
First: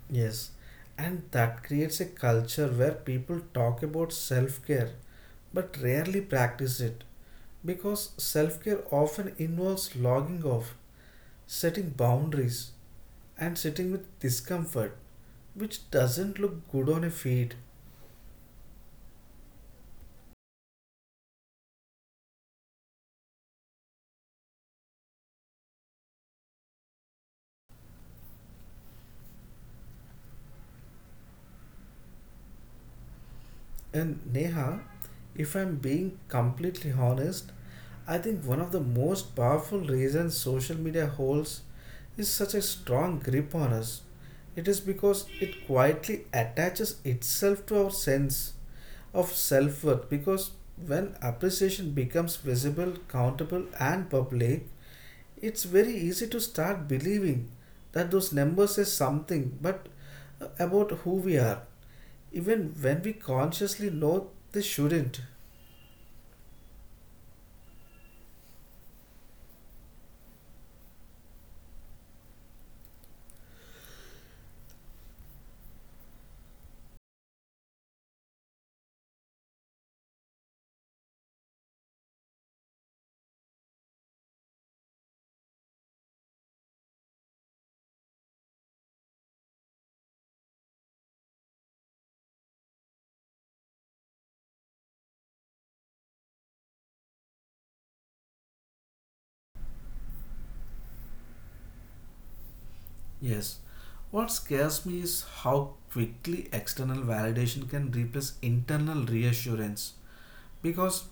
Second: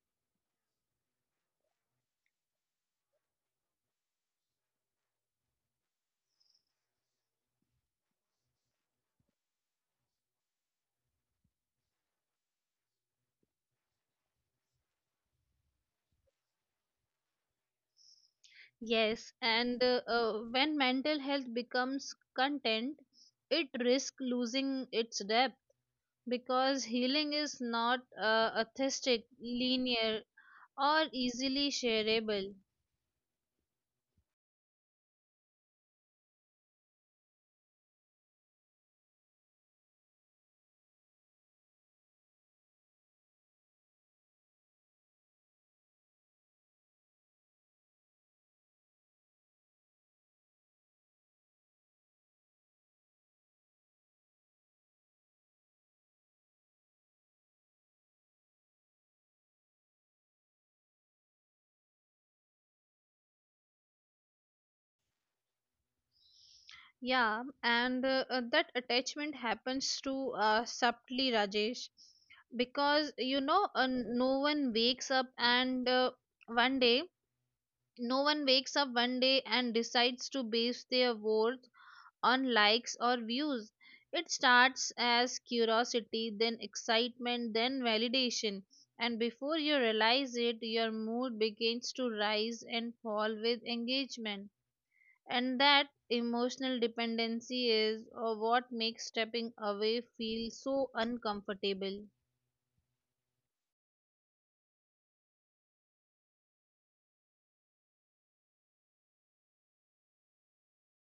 Yes, and that creates a culture where people talk about self care but rarely practice it because self care often involves logging off, setting boundaries, and sitting with discomfort, which doesn't look good on a feed. Yes, and when mental health becomes content, it risks losing its depth, because healing is not atheistic, linear, or easily shareable. And Neha, if I'm being completely honest, I think one of the most powerful reasons social media holds is such a strong grip on us. It is because it quietly attaches itself to our sense of self worth. Because when appreciation becomes visible, countable, and public, it's very easy to start believing that those numbers say something but about who we are even when we consciously know they shouldn't. Yeah, and that attachment happens to subtly, Rajesh, because no one wakes up and one day, no one wakes up one day and decides to base their worth on likes or views. It starts as curiosity, then excitement, then validation. And before you realize it, your mood begins to rise and fall with engagement. And that emotional dependency is what makes stepping away feel so uncomfortable. Yes. What scares me is how quickly external validation can replace internal reassurance. Because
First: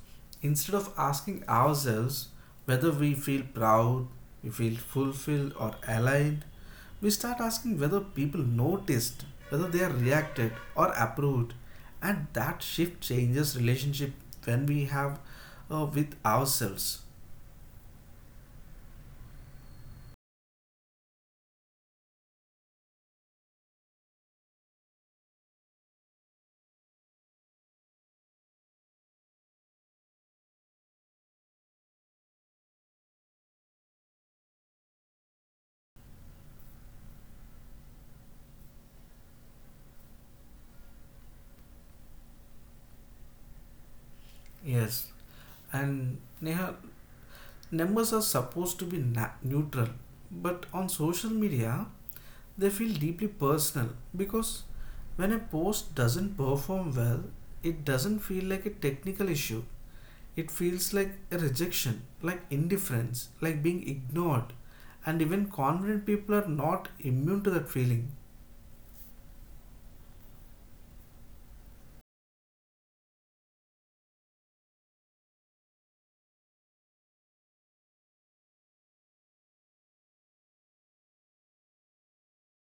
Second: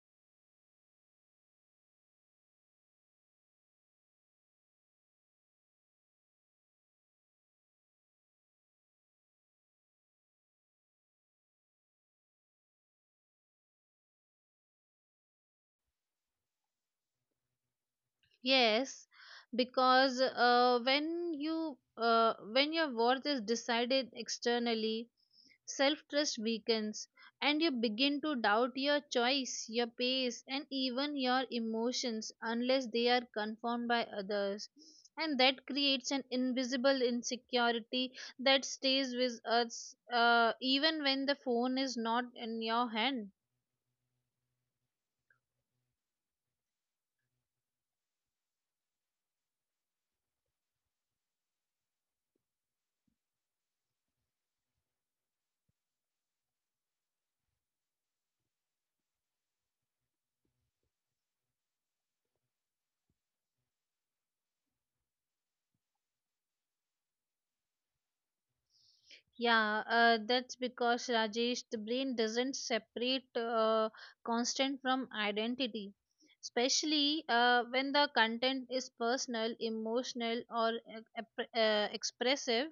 instead of asking ourselves whether we feel proud, we feel fulfilled, or aligned, we start asking whether people noticed, whether they are reacted or approved. And that shift changes relationship when we have with ourselves. Yes, because when your worth is decided externally, self-trust weakens, and you begin to doubt your choice, your pace, and even your emotions unless they are confirmed by others. And that creates an invisible insecurity that stays with us even when the phone is not in your hand. Yes. And Neha, numbers are supposed to be neutral, but on social media, they feel deeply personal because when a post doesn't perform well, it doesn't feel like a technical issue. It feels like a rejection, like indifference, like being ignored. And even confident people are not immune to that feeling. Yeah, that's because, Rajesh, the brain doesn't separate constant from identity, especially when the content is personal, emotional, or expressive.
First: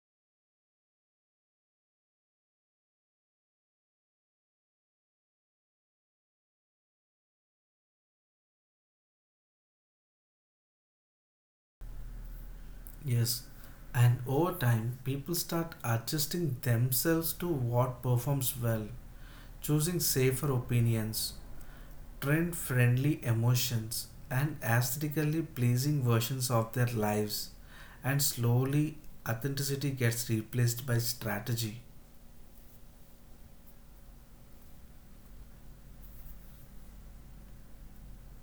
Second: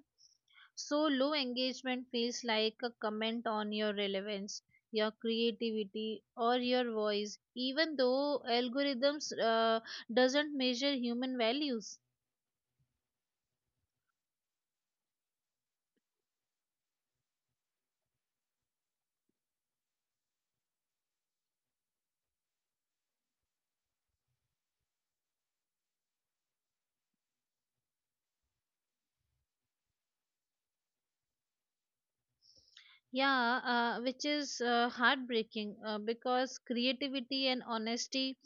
So, low engagement feels like a comment on your relevance, your creativity, or your voice, even though algorithms doesn't measure human values. Yes, and over time, people start adjusting themselves to what performs well, choosing safer opinions, trend friendly emotions and aesthetically pleasing versions of their lives, and slowly authenticity gets replaced by strategy. Yeah, which is heartbreaking, because creativity and honesty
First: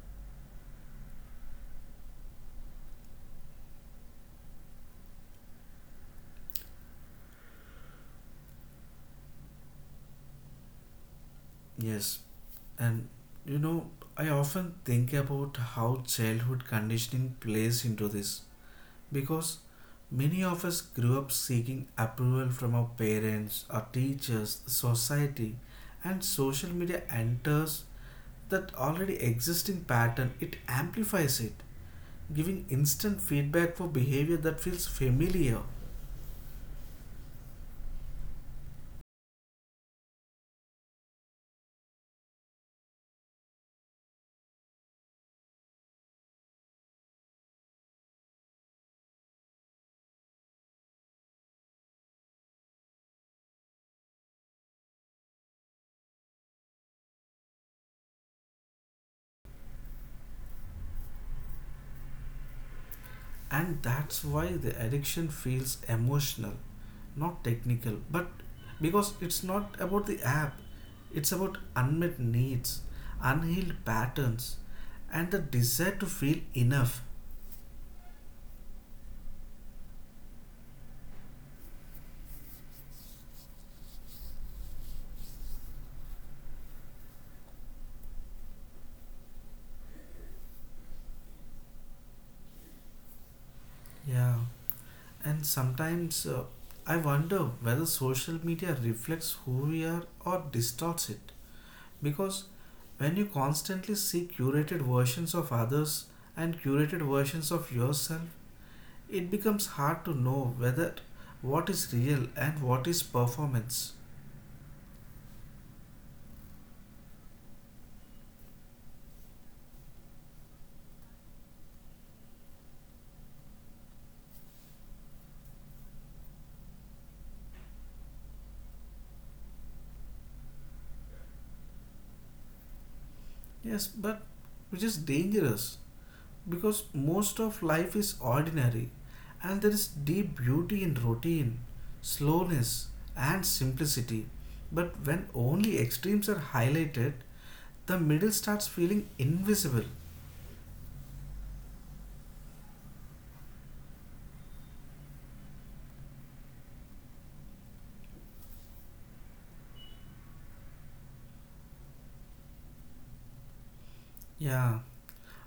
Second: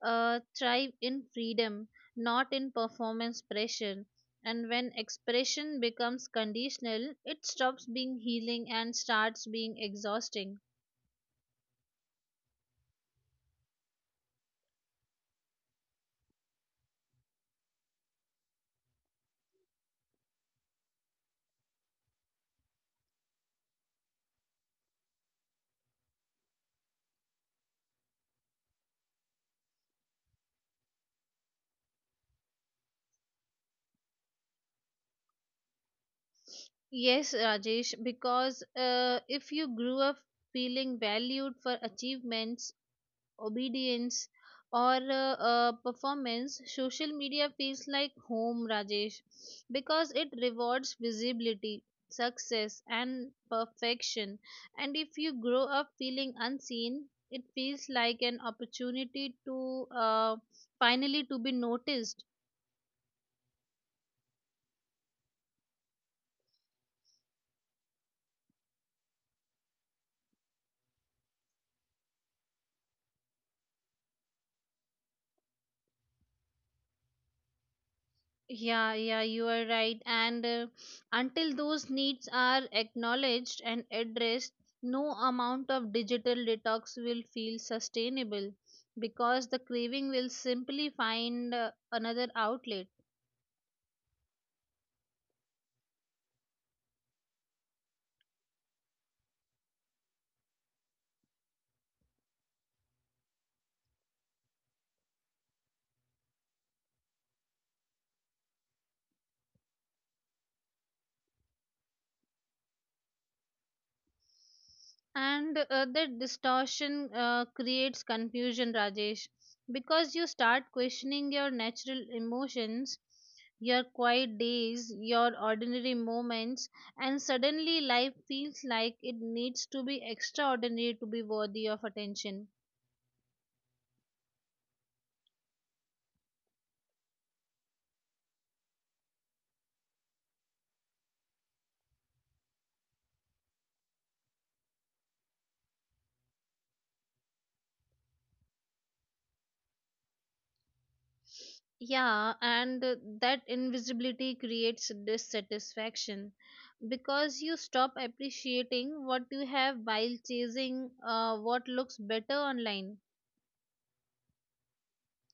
thrive in freedom, not in performance pressure. And when expression becomes conditional, it stops being healing and starts being exhausting. Yes, and you know, I often think about how childhood conditioning plays into this because many of us grew up seeking approval from our parents, our teachers, society, and social media enters that already existing pattern, it amplifies it, giving instant feedback for behavior that feels familiar. Yes, Rajesh, because if you grew up feeling valued for achievements, obedience, or performance, social media feels like home, Rajesh, because it rewards visibility, success, and perfection. And if you grow up feeling unseen, it feels like an opportunity to uh, finally to be noticed. And that's why the addiction feels emotional, not technical. But because it's not about the app, it's about unmet needs, unhealed patterns, and the desire to feel enough. Yeah, yeah, you are right. And until those needs are acknowledged and addressed, no amount of digital detox will feel sustainable, because the craving will simply find another outlet. Yeah, and sometimes I wonder whether social media reflects who we are or distorts it. Because when you constantly see curated versions of others and curated versions of yourself, it becomes hard to know whether what is real and what is performance. And that distortion creates confusion, Rajesh, because you start questioning your natural emotions, your quiet days, your ordinary moments, and suddenly life feels like it needs to be extraordinary to be worthy of attention. Yes, but which is dangerous because most of life is ordinary and there is deep beauty in routine, slowness, and simplicity. But when only extremes are highlighted, the middle starts feeling invisible. Yeah, and that invisibility creates dissatisfaction, because you stop appreciating what you have while chasing what looks better online. Yeah,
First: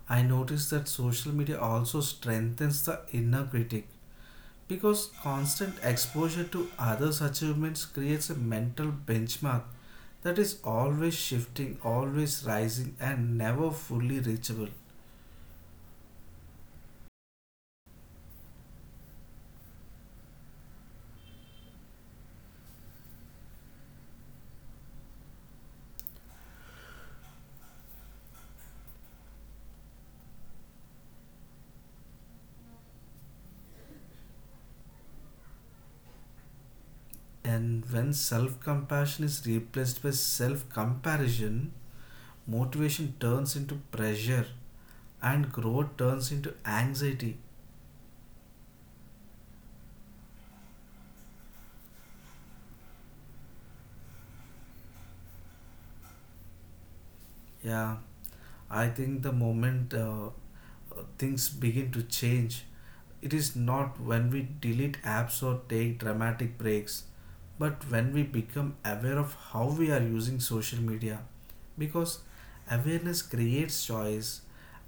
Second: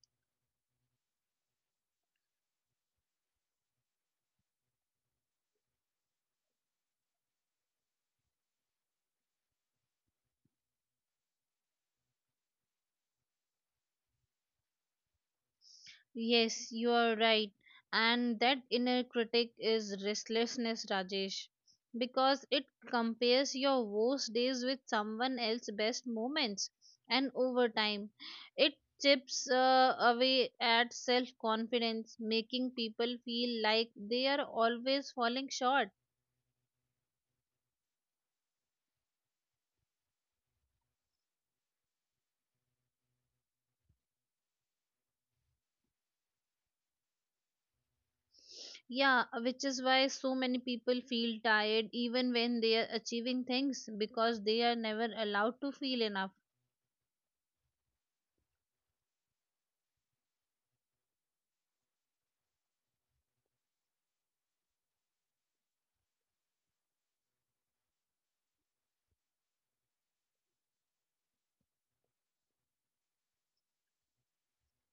I noticed that social media also strengthens the inner critic because constant exposure to others' achievements creates a mental benchmark that is always shifting, always rising, and never fully reachable. Yes, you are right. And that inner critic is restlessness, Rajesh, because it compares your worst days with someone else's best moments. And over time, it chips away at self confidence, making people feel like they are always falling short. And when self compassion is replaced by self comparison, motivation turns into pressure and growth turns into anxiety. Yeah, which is why so many people feel tired even when they are achieving things, because they are never allowed to feel enough. Yeah, I think the moment things begin to change, it is not when we delete apps or take dramatic breaks, but when we become aware of how we are using social media. Because awareness creates choice,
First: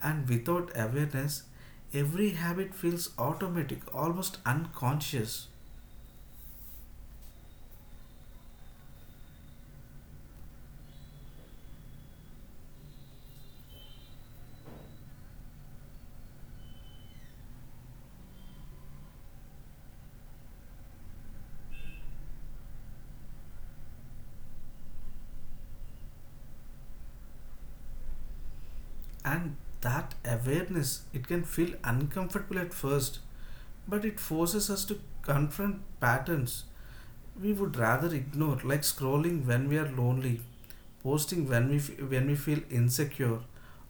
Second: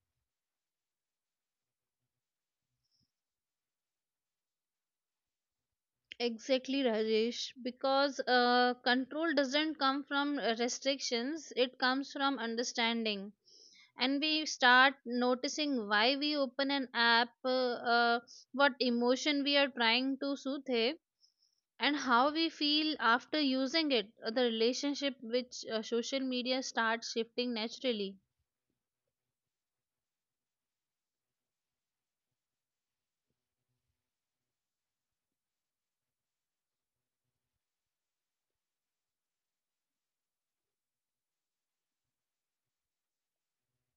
and without awareness, every habit feels automatic, almost unconscious. Exactly, Rajesh, because control doesn't come from restrictions, it comes from understanding. And we start noticing why we open an app, uh, what emotion we are trying to soothe it, and how we feel after using it. The relationship which social media, starts shifting naturally. And that awareness, it can feel uncomfortable at first, but it forces us to confront patterns we would rather ignore, like scrolling when we are lonely, posting when when we feel insecure,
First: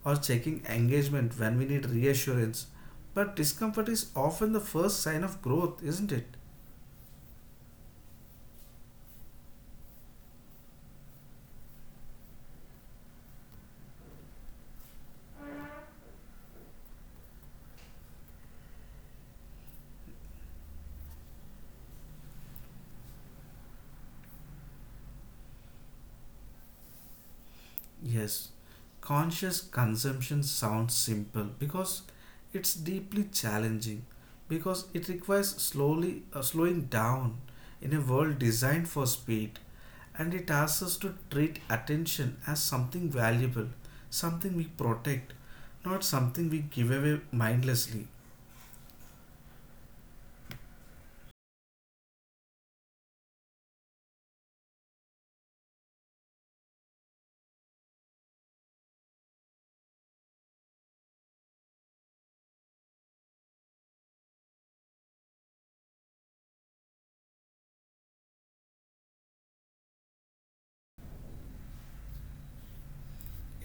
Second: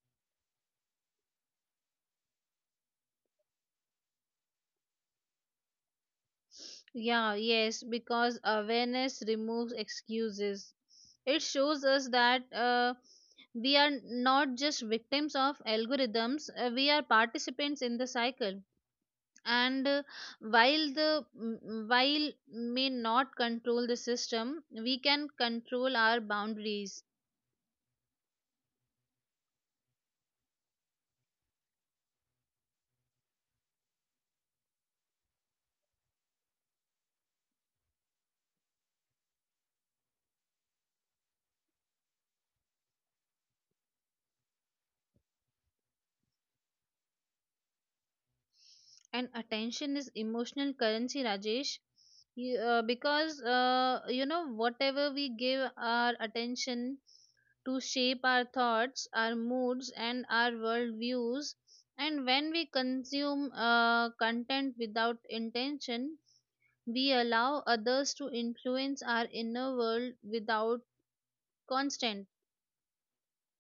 or checking engagement when we need reassurance. But discomfort is often the first sign of growth, isn't it? Yeah, yes, because awareness removes excuses. It shows us that we are not just victims of algorithms, we are participants in the cycle. And while while may not control the system, we can control our boundaries. Yes, conscious consumption sounds simple because it's deeply challenging because it requires slowly slowing down in a world designed for speed, and it asks us to treat attention as something valuable, something we protect, not something we give away mindlessly. And attention is emotional currency, Rajesh. Because whatever we give our attention to shape our thoughts, our moods, and our worldviews. And when we consume content without intention, we allow others to influence our inner world without constant.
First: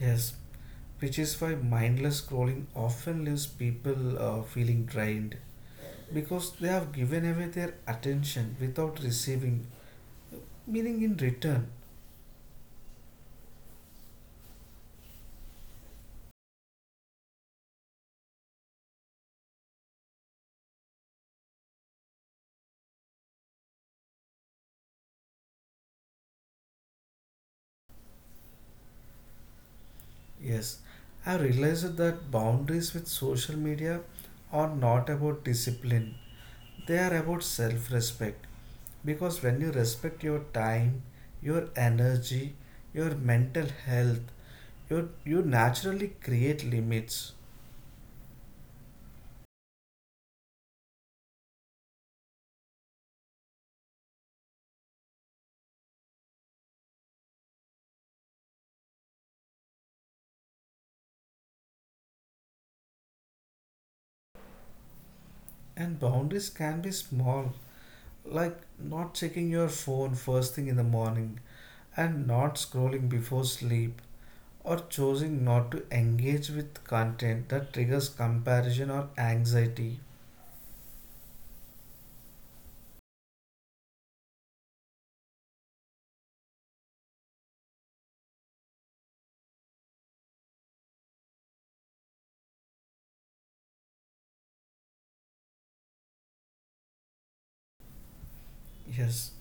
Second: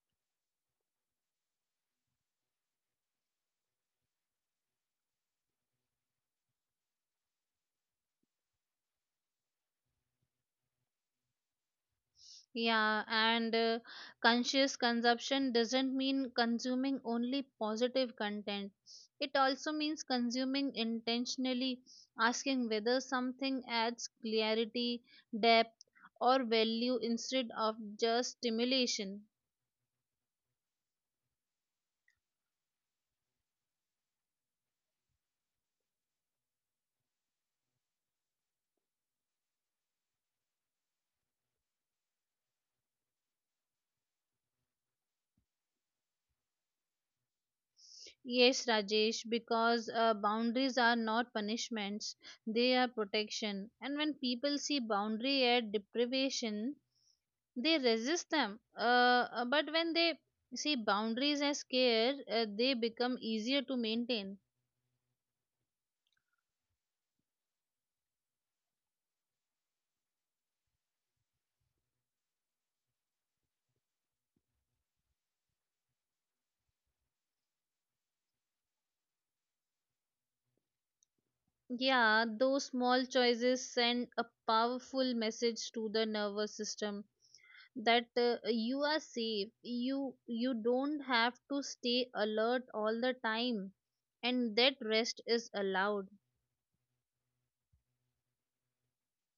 Yes, which is why mindless scrolling often leaves people feeling drained because they have given away their attention without receiving meaning in return. Yeah, and conscious consumption doesn't mean consuming only positive content. It also means consuming intentionally, asking whether something adds clarity, depth, or value instead of just stimulation. Yes, I realized that boundaries with social media are not about discipline, they are about self respect. Because when you respect your time, your energy, your mental health, you naturally create limits. Yes, Rajesh, because boundaries are not punishments, they are protection. And when people see boundary as deprivation, they resist them, but when they see boundaries as care, they become easier to maintain. And boundaries can be small, like not checking your phone first thing in the morning and not scrolling before sleep, or choosing not to engage with content that triggers comparison or anxiety. Yeah, those small choices send a powerful message to the nervous system, that you are safe, you don't have to stay alert all the time, and that rest is allowed. Yes,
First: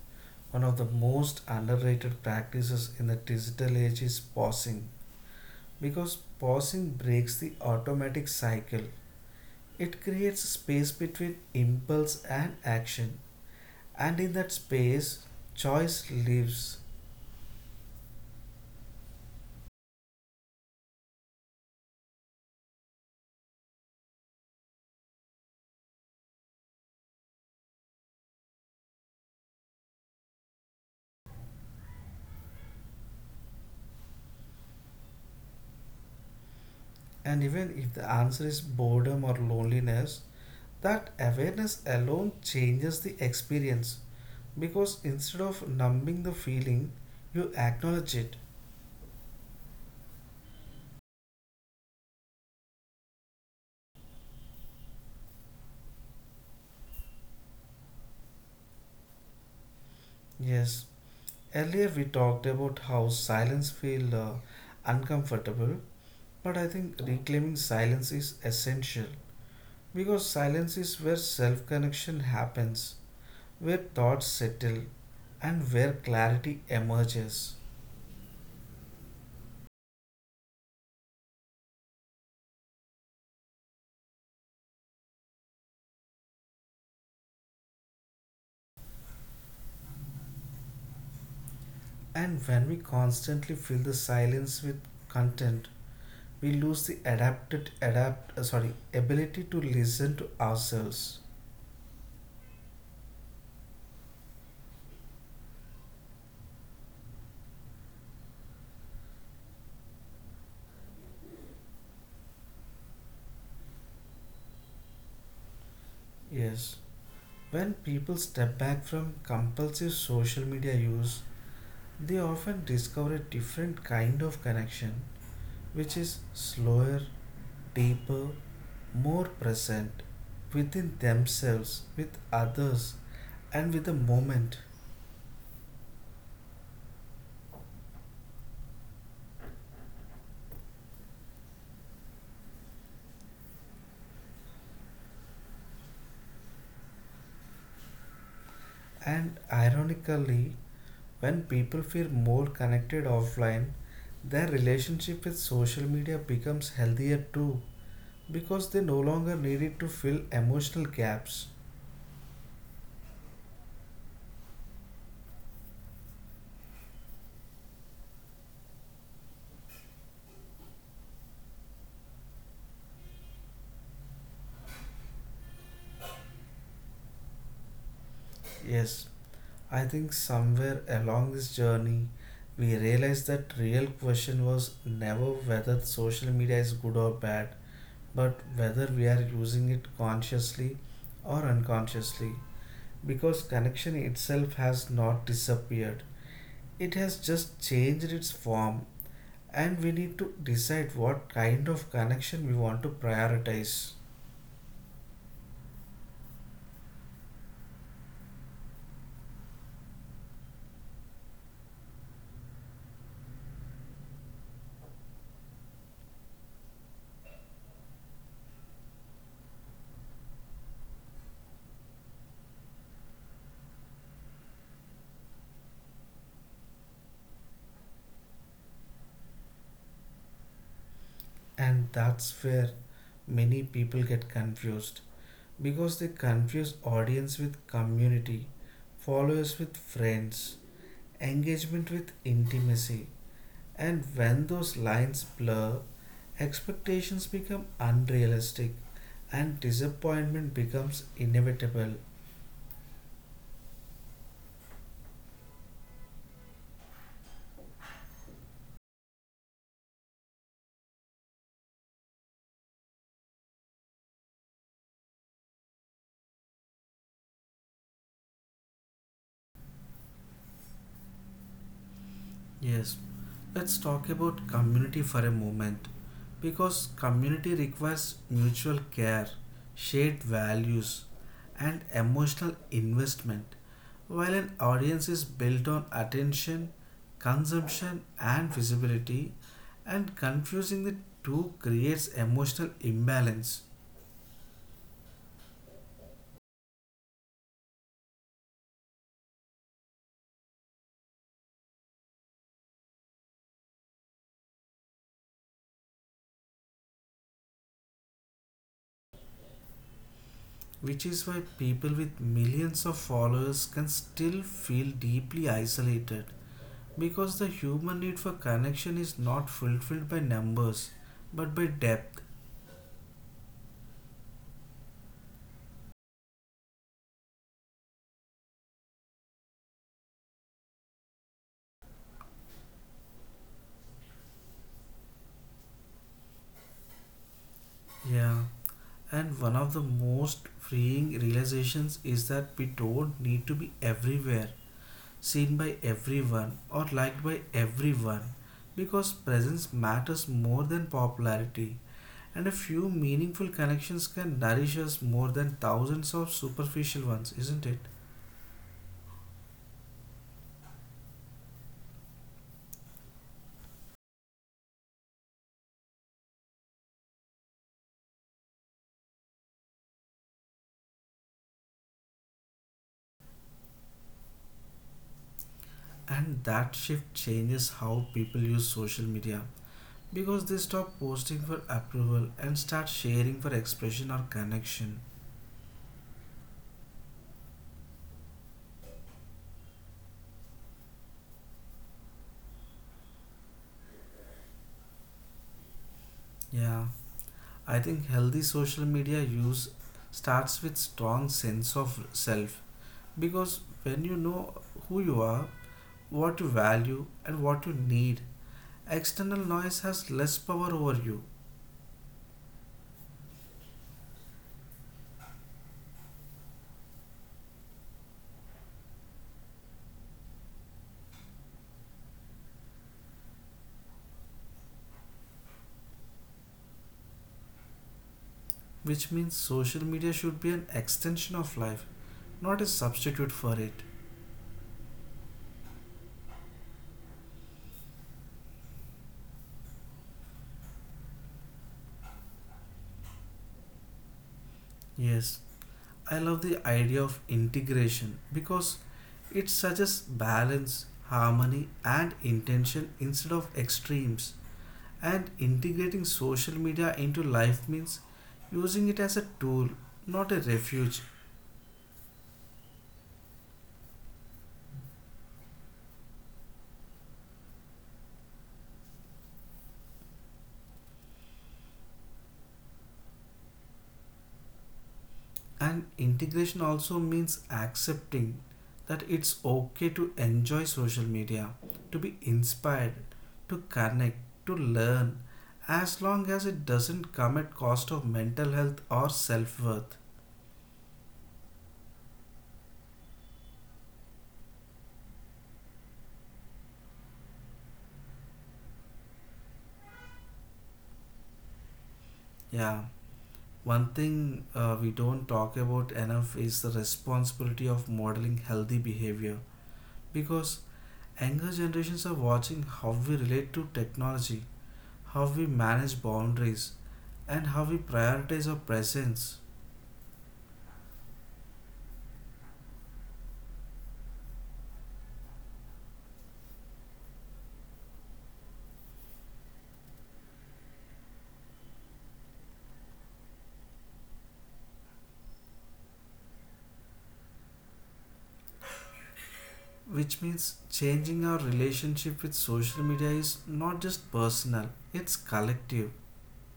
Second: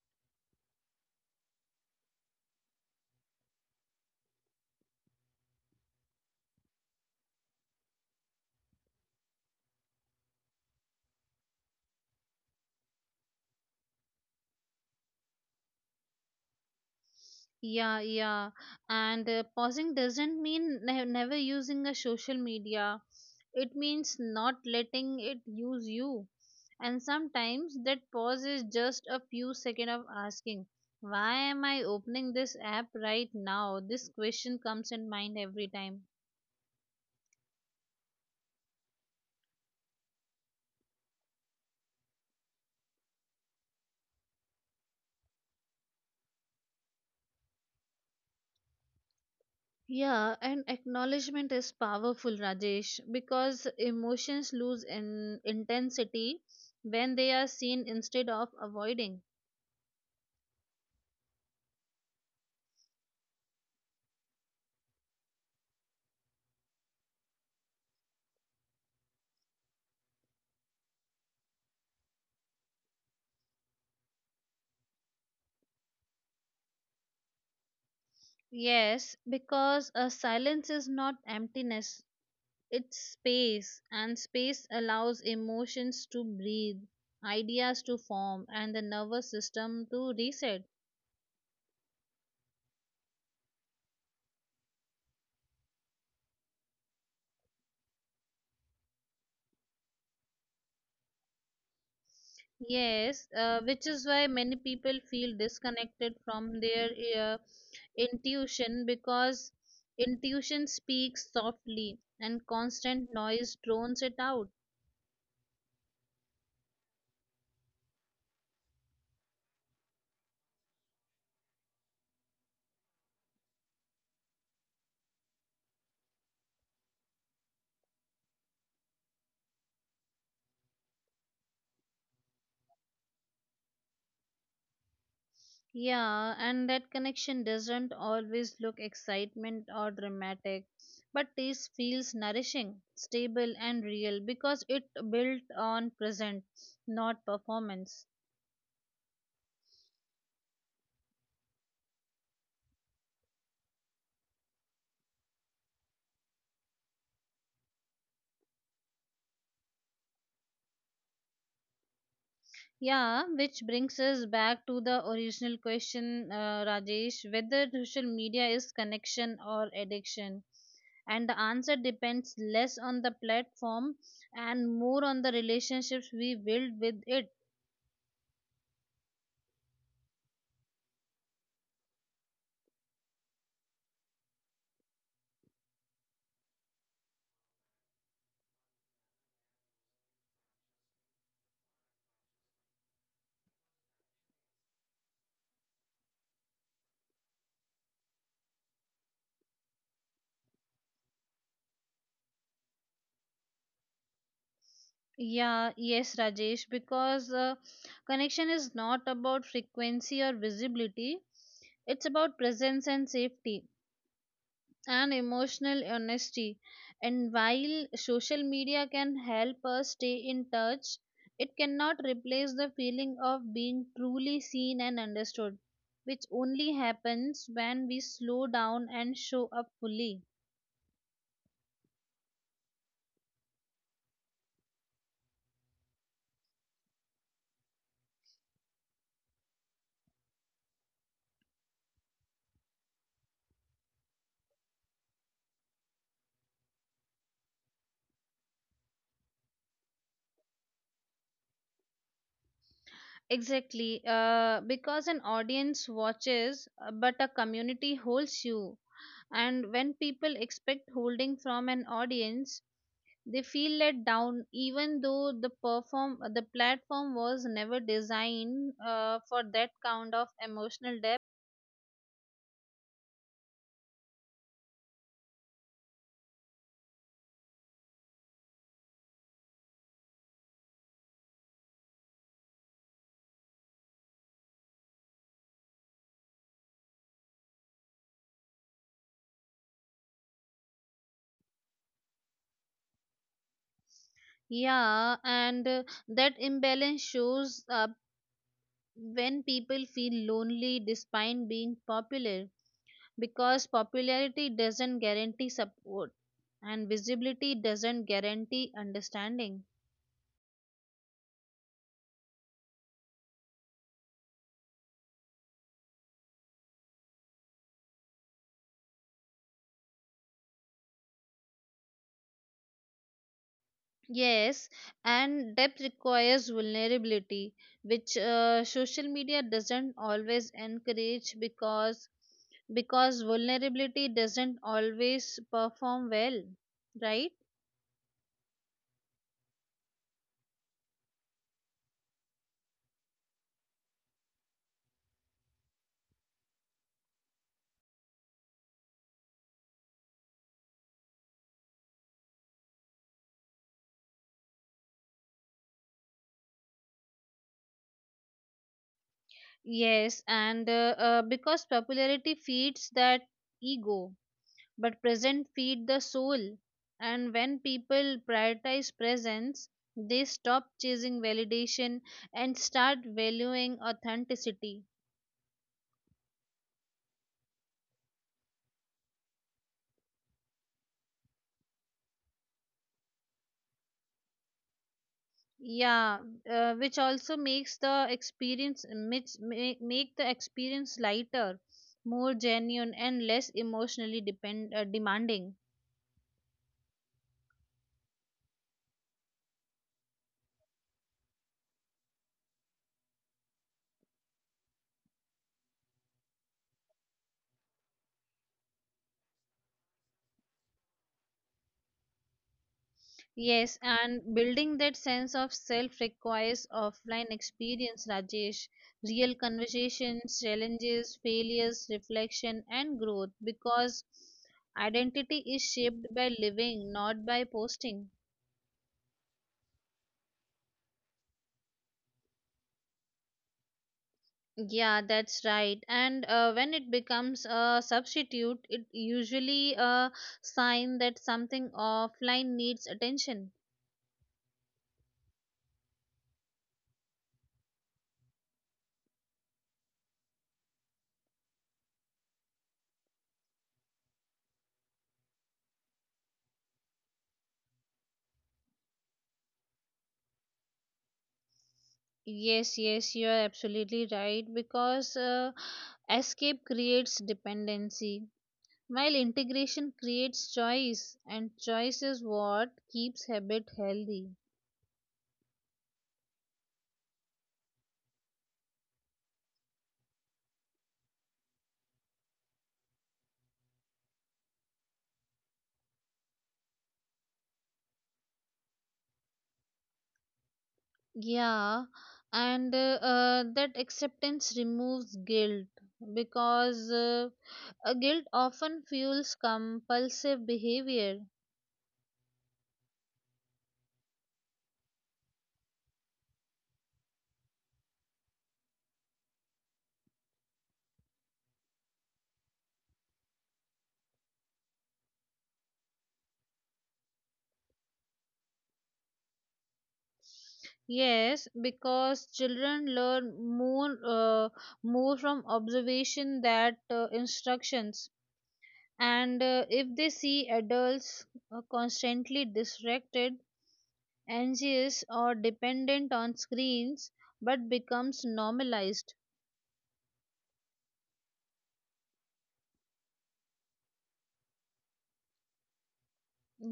one of the most underrated practices in the digital age is pausing because pausing breaks the automatic cycle. It creates space between impulse and action, and in that space, choice lives. Yeah, yeah. And pausing doesn't mean never using a social media. It means not letting it use you. And sometimes that pause is just a few seconds of asking, why am I opening this app right now? This question comes in mind every time. And even if the answer is boredom or loneliness, that awareness alone changes the experience because instead of numbing the feeling, you acknowledge it. Yeah, and acknowledgement is powerful, Rajesh, because emotions lose in intensity when they are seen instead of avoiding. Yes, earlier we talked about how silence feels uncomfortable, but I think reclaiming silence is essential because silence is where self connection happens, where thoughts settle, and where clarity emerges. Yes, because a silence is not emptiness, it's space, and space allows emotions to breathe, ideas to form, and the nervous system to reset. And when we constantly fill the silence with content, we lose the adapted adapt sorry ability to listen to ourselves. Yes, which is why many people feel disconnected from their uh, intuition, because intuition speaks softly and constant noise drowns it out. Yes. When people step back from compulsive social media use, they often discover a different kind of connection, which is slower, deeper, more present within themselves, with others, and with the moment. Yeah, and that connection doesn't always look excitement or dramatic, but this feels nourishing, stable, and real, because it built on present, not performance. And ironically, when people feel more connected offline, their relationship with social media becomes healthier too because they no longer need it to fill emotional gaps. Yeah, which brings us back to the original question, Rajesh, whether social media is connection or addiction. And the answer depends less on the platform and more on the relationships we build with it. Yes, I think somewhere along this journey, we realized that real question was never whether social media is good or bad, but whether we are using it consciously or unconsciously, because connection itself has not disappeared. It has just changed its form and we need to decide what kind of connection we want to prioritize. Yeah, yes, Rajesh, because connection is not about frequency or visibility, it's about presence and safety and emotional honesty. And while social media can help us stay in touch, it cannot replace the feeling of being truly seen and understood, which only happens when we slow down and show up fully. And that's where many people get confused because they confuse audience with community, followers with friends, engagement with intimacy, and when those lines blur, expectations become unrealistic and disappointment becomes inevitable. Exactly, because an audience watches, but a community holds you. And when people expect holding from an audience, they feel let down, even though the platform was never designed for that kind of emotional depth. Yes, let's talk about community for a moment because community requires mutual care, shared values, and emotional investment, while an audience is built on attention, consumption, and visibility, and confusing the two creates emotional imbalance. Yeah, and that imbalance shows up when people feel lonely despite being popular, because popularity doesn't guarantee support, and visibility doesn't guarantee understanding. Which is why people with millions of followers can still feel deeply isolated. Because the human need for connection is not fulfilled by numbers, but by depth. Yes, and depth requires vulnerability, which social media doesn't always encourage, because vulnerability doesn't always perform well, right? Yeah. And one of the most freeing realizations is that we don't need to be everywhere, seen by everyone, or liked by everyone. Because presence matters more than popularity, and a few meaningful connections can nourish us more than thousands of superficial ones, isn't it? Yes, and because popularity feeds that ego, but present feed the soul. And when people prioritize presence, they stop chasing validation and start valuing authenticity. And that shift changes how people use social media. Because they stop posting for approval and start sharing for expression or connection. Yeah, which also makes the experience makes, make, make the experience lighter, more genuine, and less emotionally depend demanding. Yeah, I think healthy social media use starts with strong sense of self, because when you know who you are, what you value and what you need, external noise has less power over you, Yes, and building that sense of self requires offline experience, Rajesh. Real conversations, challenges, failures, reflection, and growth, because identity is shaped by living, not by posting. which means social media should be an extension of life, not a substitute for it. Yeah, that's right. And when it becomes a substitute, it usually a sign that something offline needs attention. Yes, I love the idea of integration because it suggests balance, harmony, and intention instead of extremes. And integrating social media into life means using it as a tool, not a refuge. Yes, yes, you are absolutely right, because escape creates dependency, while integration creates choice, and choice is what keeps habit healthy. And integration also means accepting that it's okay to enjoy social media, to be inspired, to connect, to learn, as long as it doesn't come at cost of mental health or self-worth. Yeah, and that acceptance removes guilt, because guilt often fuels compulsive behavior. Yeah, one thing we don't talk about enough is the responsibility of modeling healthy behavior, because younger generations are watching how we relate to technology, how we manage boundaries, and how we prioritize our presence. Yes, because children learn more from observation that instructions, and if they see adults constantly distracted, anxious, or dependent on screens, but becomes normalized. Which means changing our relationship with social media is not just personal, it's collective.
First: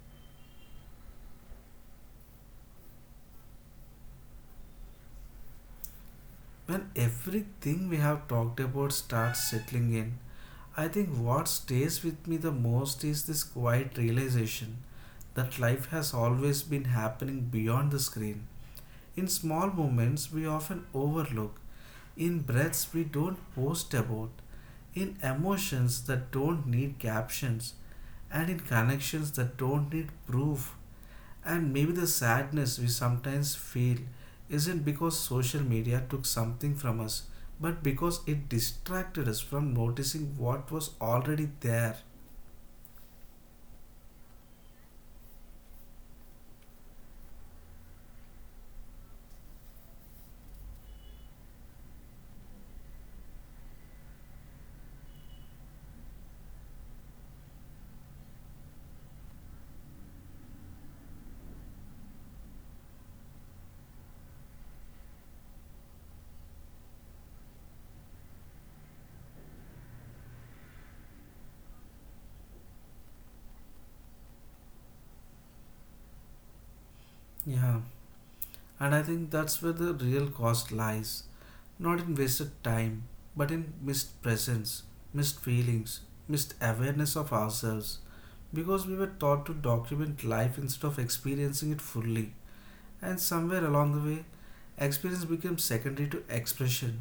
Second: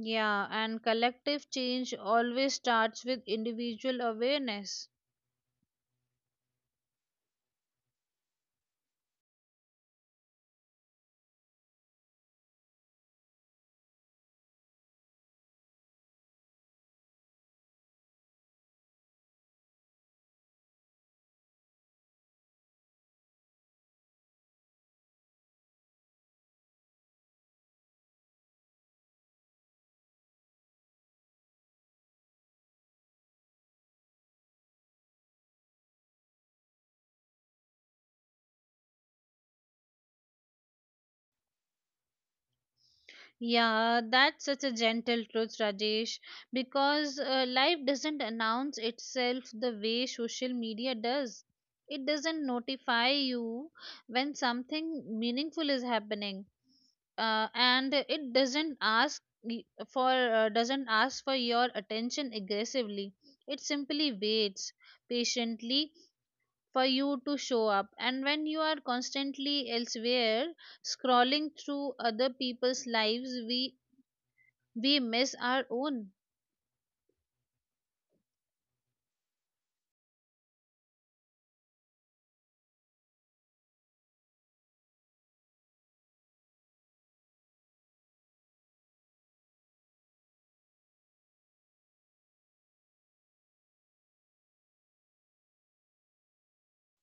Yeah, and collective change always starts with individual awareness. When everything we have talked about starts settling in, I think what stays with me the most is this quiet realization that life has always been happening beyond the screen. In small moments we often overlook, in breaths we don't post about, in emotions that don't need captions, and in connections that don't need proof. And maybe the sadness we sometimes feel isn't because social media took something from us, but because it distracted us from noticing what was already there. Yeah, that's such a gentle truth, Rajesh, because life doesn't announce itself the way social media does. It doesn't notify you when something meaningful is happening. And it doesn't ask for your attention aggressively. It simply waits patiently for you to show up. And when you are constantly elsewhere, scrolling through other people's lives, we miss our own. Yeah, and I think that's where the real cost lies. Not in wasted time, but in missed presence, missed feelings, missed awareness of ourselves. Because we were taught to document life instead of experiencing it fully. And somewhere along the way, experience became secondary to expression.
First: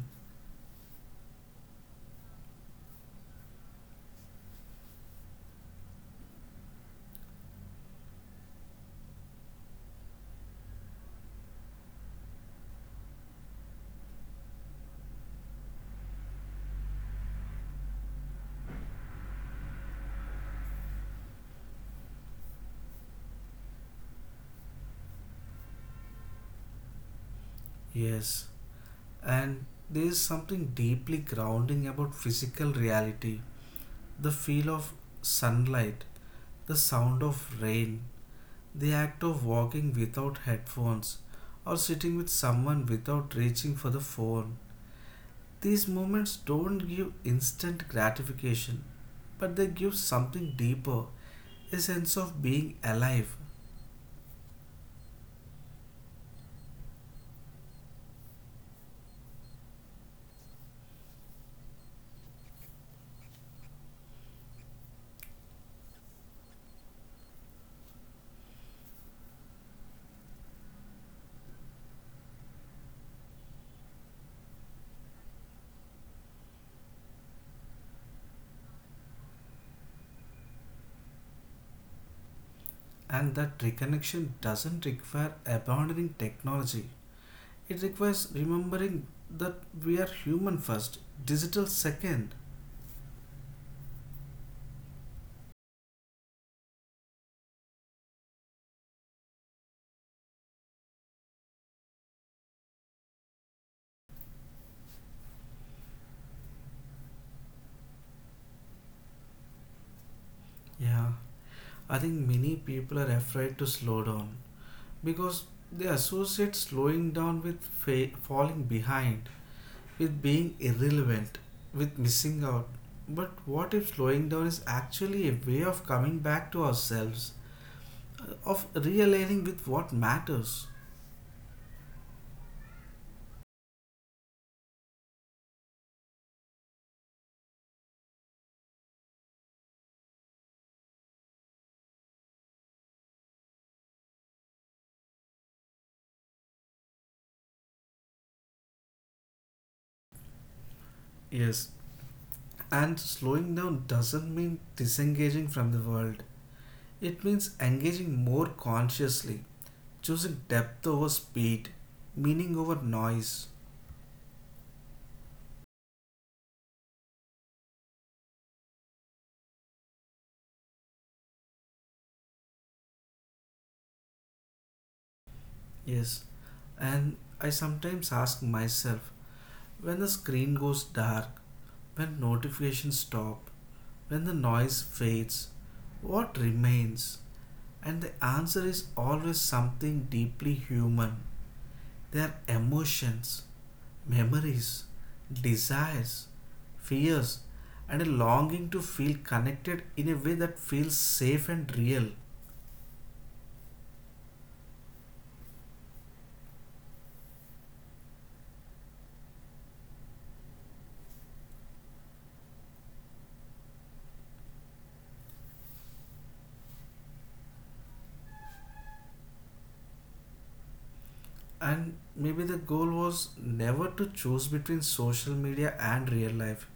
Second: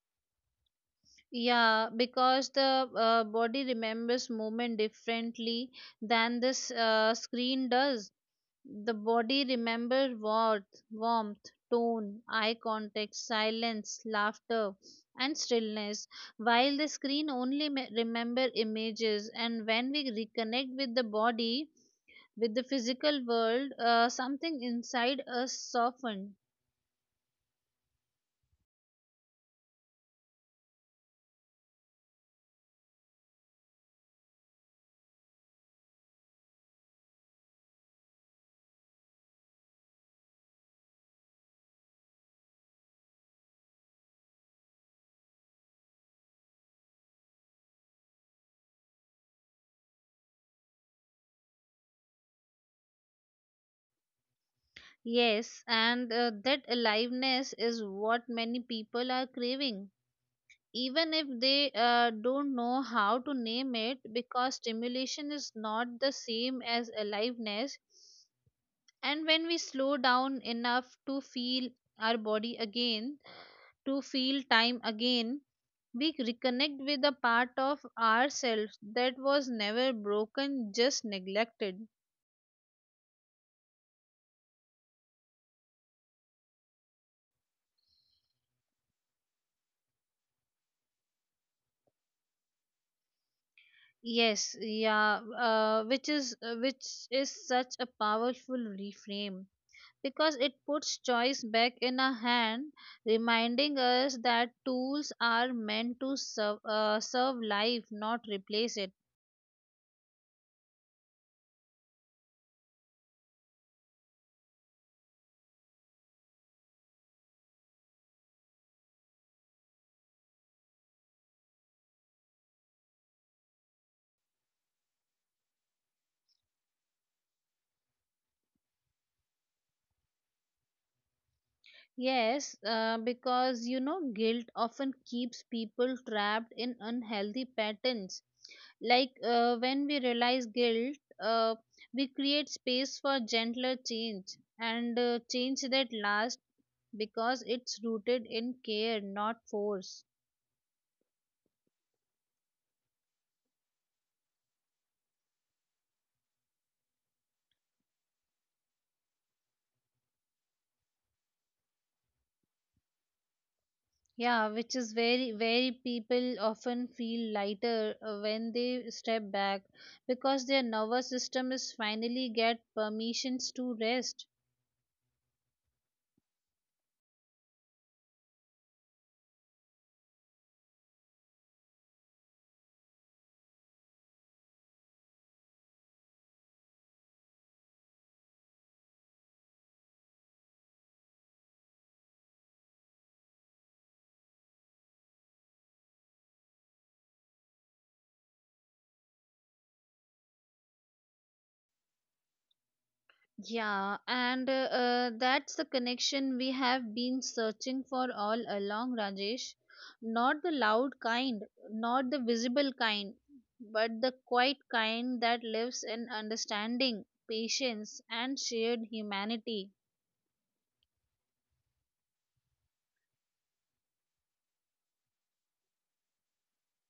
Yeah, because the body remembers moment differently than this screen does. The body remembers warmth, tone, eye contact, silence, laughter, and stillness, while the screen only remember images. And when we reconnect with the body, with the physical world, something inside us soften. Yes, and there is something deeply grounding about physical reality. The feel of sunlight, the sound of rain, the act of walking without headphones, or sitting with someone without reaching for the phone. These moments don't give instant gratification, but they give something deeper, a sense of being alive. Yes, and that aliveness is what many people are craving, even if they don't know how to name it, because stimulation is not the same as aliveness. And when we slow down enough to feel our body again, to feel time again, we reconnect with a part of ourselves that was never broken, just neglected. And that reconnection doesn't require abandoning technology. It requires remembering that we are human first, digital second. Yes, yeah, which is such a powerful reframe, because it puts choice back in a hand, reminding us that tools are meant to serve life, not replace it. Yeah, I think many people are afraid to slow down because they associate slowing down with falling behind, with being irrelevant, with missing out. But what if slowing down is actually a way of coming back to ourselves, of realigning with what matters? Yes, because guilt often keeps people trapped in unhealthy patterns. Like when we realize guilt, uh, we create space for gentler change, and change that lasts because it's rooted in care, not force. Yes, and slowing down doesn't mean disengaging from the world. It means engaging more consciously, choosing depth over speed, meaning over noise. Yeah, which is very, very people often feel lighter when they step back, because their nervous system is finally get permissions to rest. Yes, and I sometimes ask myself, when the screen goes dark, when notifications stop, when the noise fades, what remains? And the answer is always something deeply human. They are emotions, memories, desires, fears, and a longing to feel connected in a way that feels safe and real. Yeah, and that's the connection we have been searching for all along, Rajesh. Not the loud kind, not the visible kind, but the quiet kind that lives in understanding, patience, and shared humanity. And maybe the goal was never to choose between social media and real life,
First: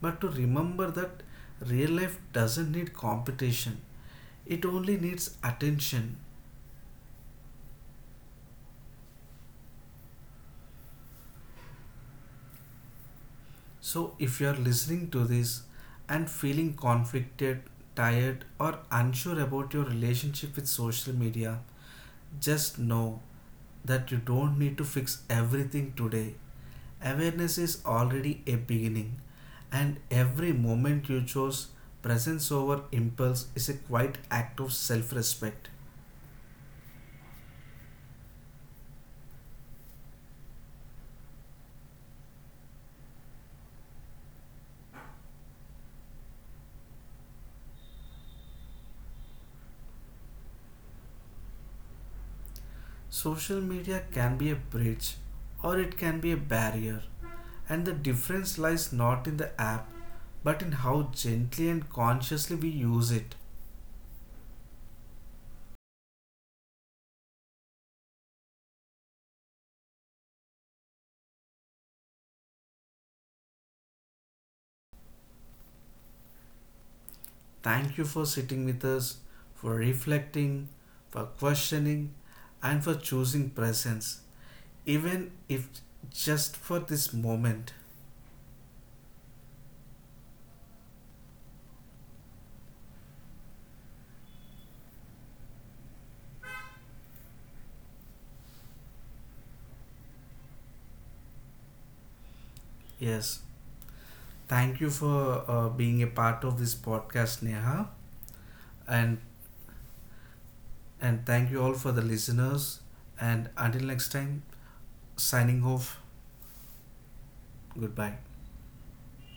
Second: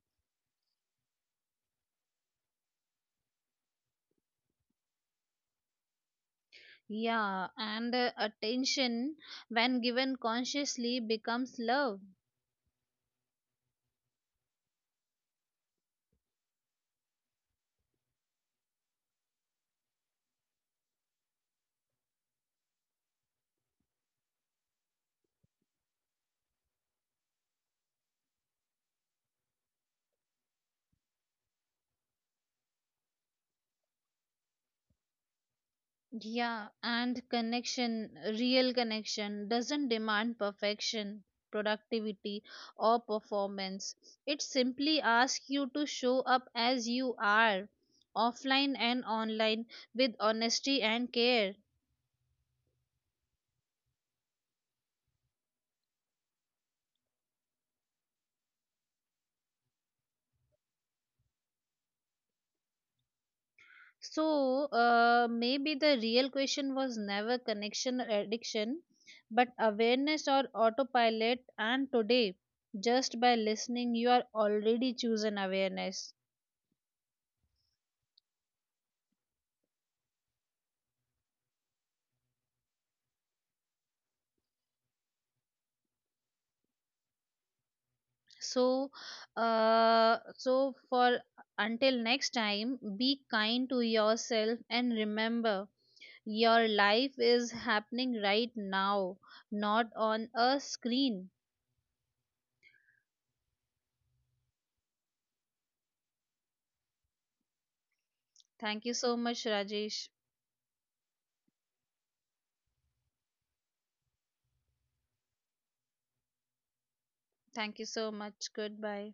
but to remember that real life doesn't need competition, it only needs attention. Yeah, and attention, when given consciously, becomes love. So, if you are listening to this and feeling conflicted, tired, or unsure about your relationship with social media, just know that you don't need to fix everything today. Awareness is already a beginning, and every moment you chose presence over impulse is a quiet act of self respect. Yeah, and connection, real connection, doesn't demand perfection, productivity, or performance. It simply asks you to show up as you are, offline and online, with honesty and care. Social media can be a bridge or it can be a barrier, and the difference lies not in the app but in how gently and consciously we use it. So, maybe the real question was never connection or addiction, but awareness or autopilot. And today, just by listening, you are already chosen awareness. Thank you for sitting with us, for reflecting, for questioning, and for choosing presence, even if just for this moment. So, so for until next time, be kind to yourself and remember, your life is happening right now, not on a screen. Yes, thank you for being a part of this podcast, Neha, Thank you and so much, Rajesh. and thank you all for the listeners. And until next time, signing off. Thank you Goodbye. so much. Goodbye.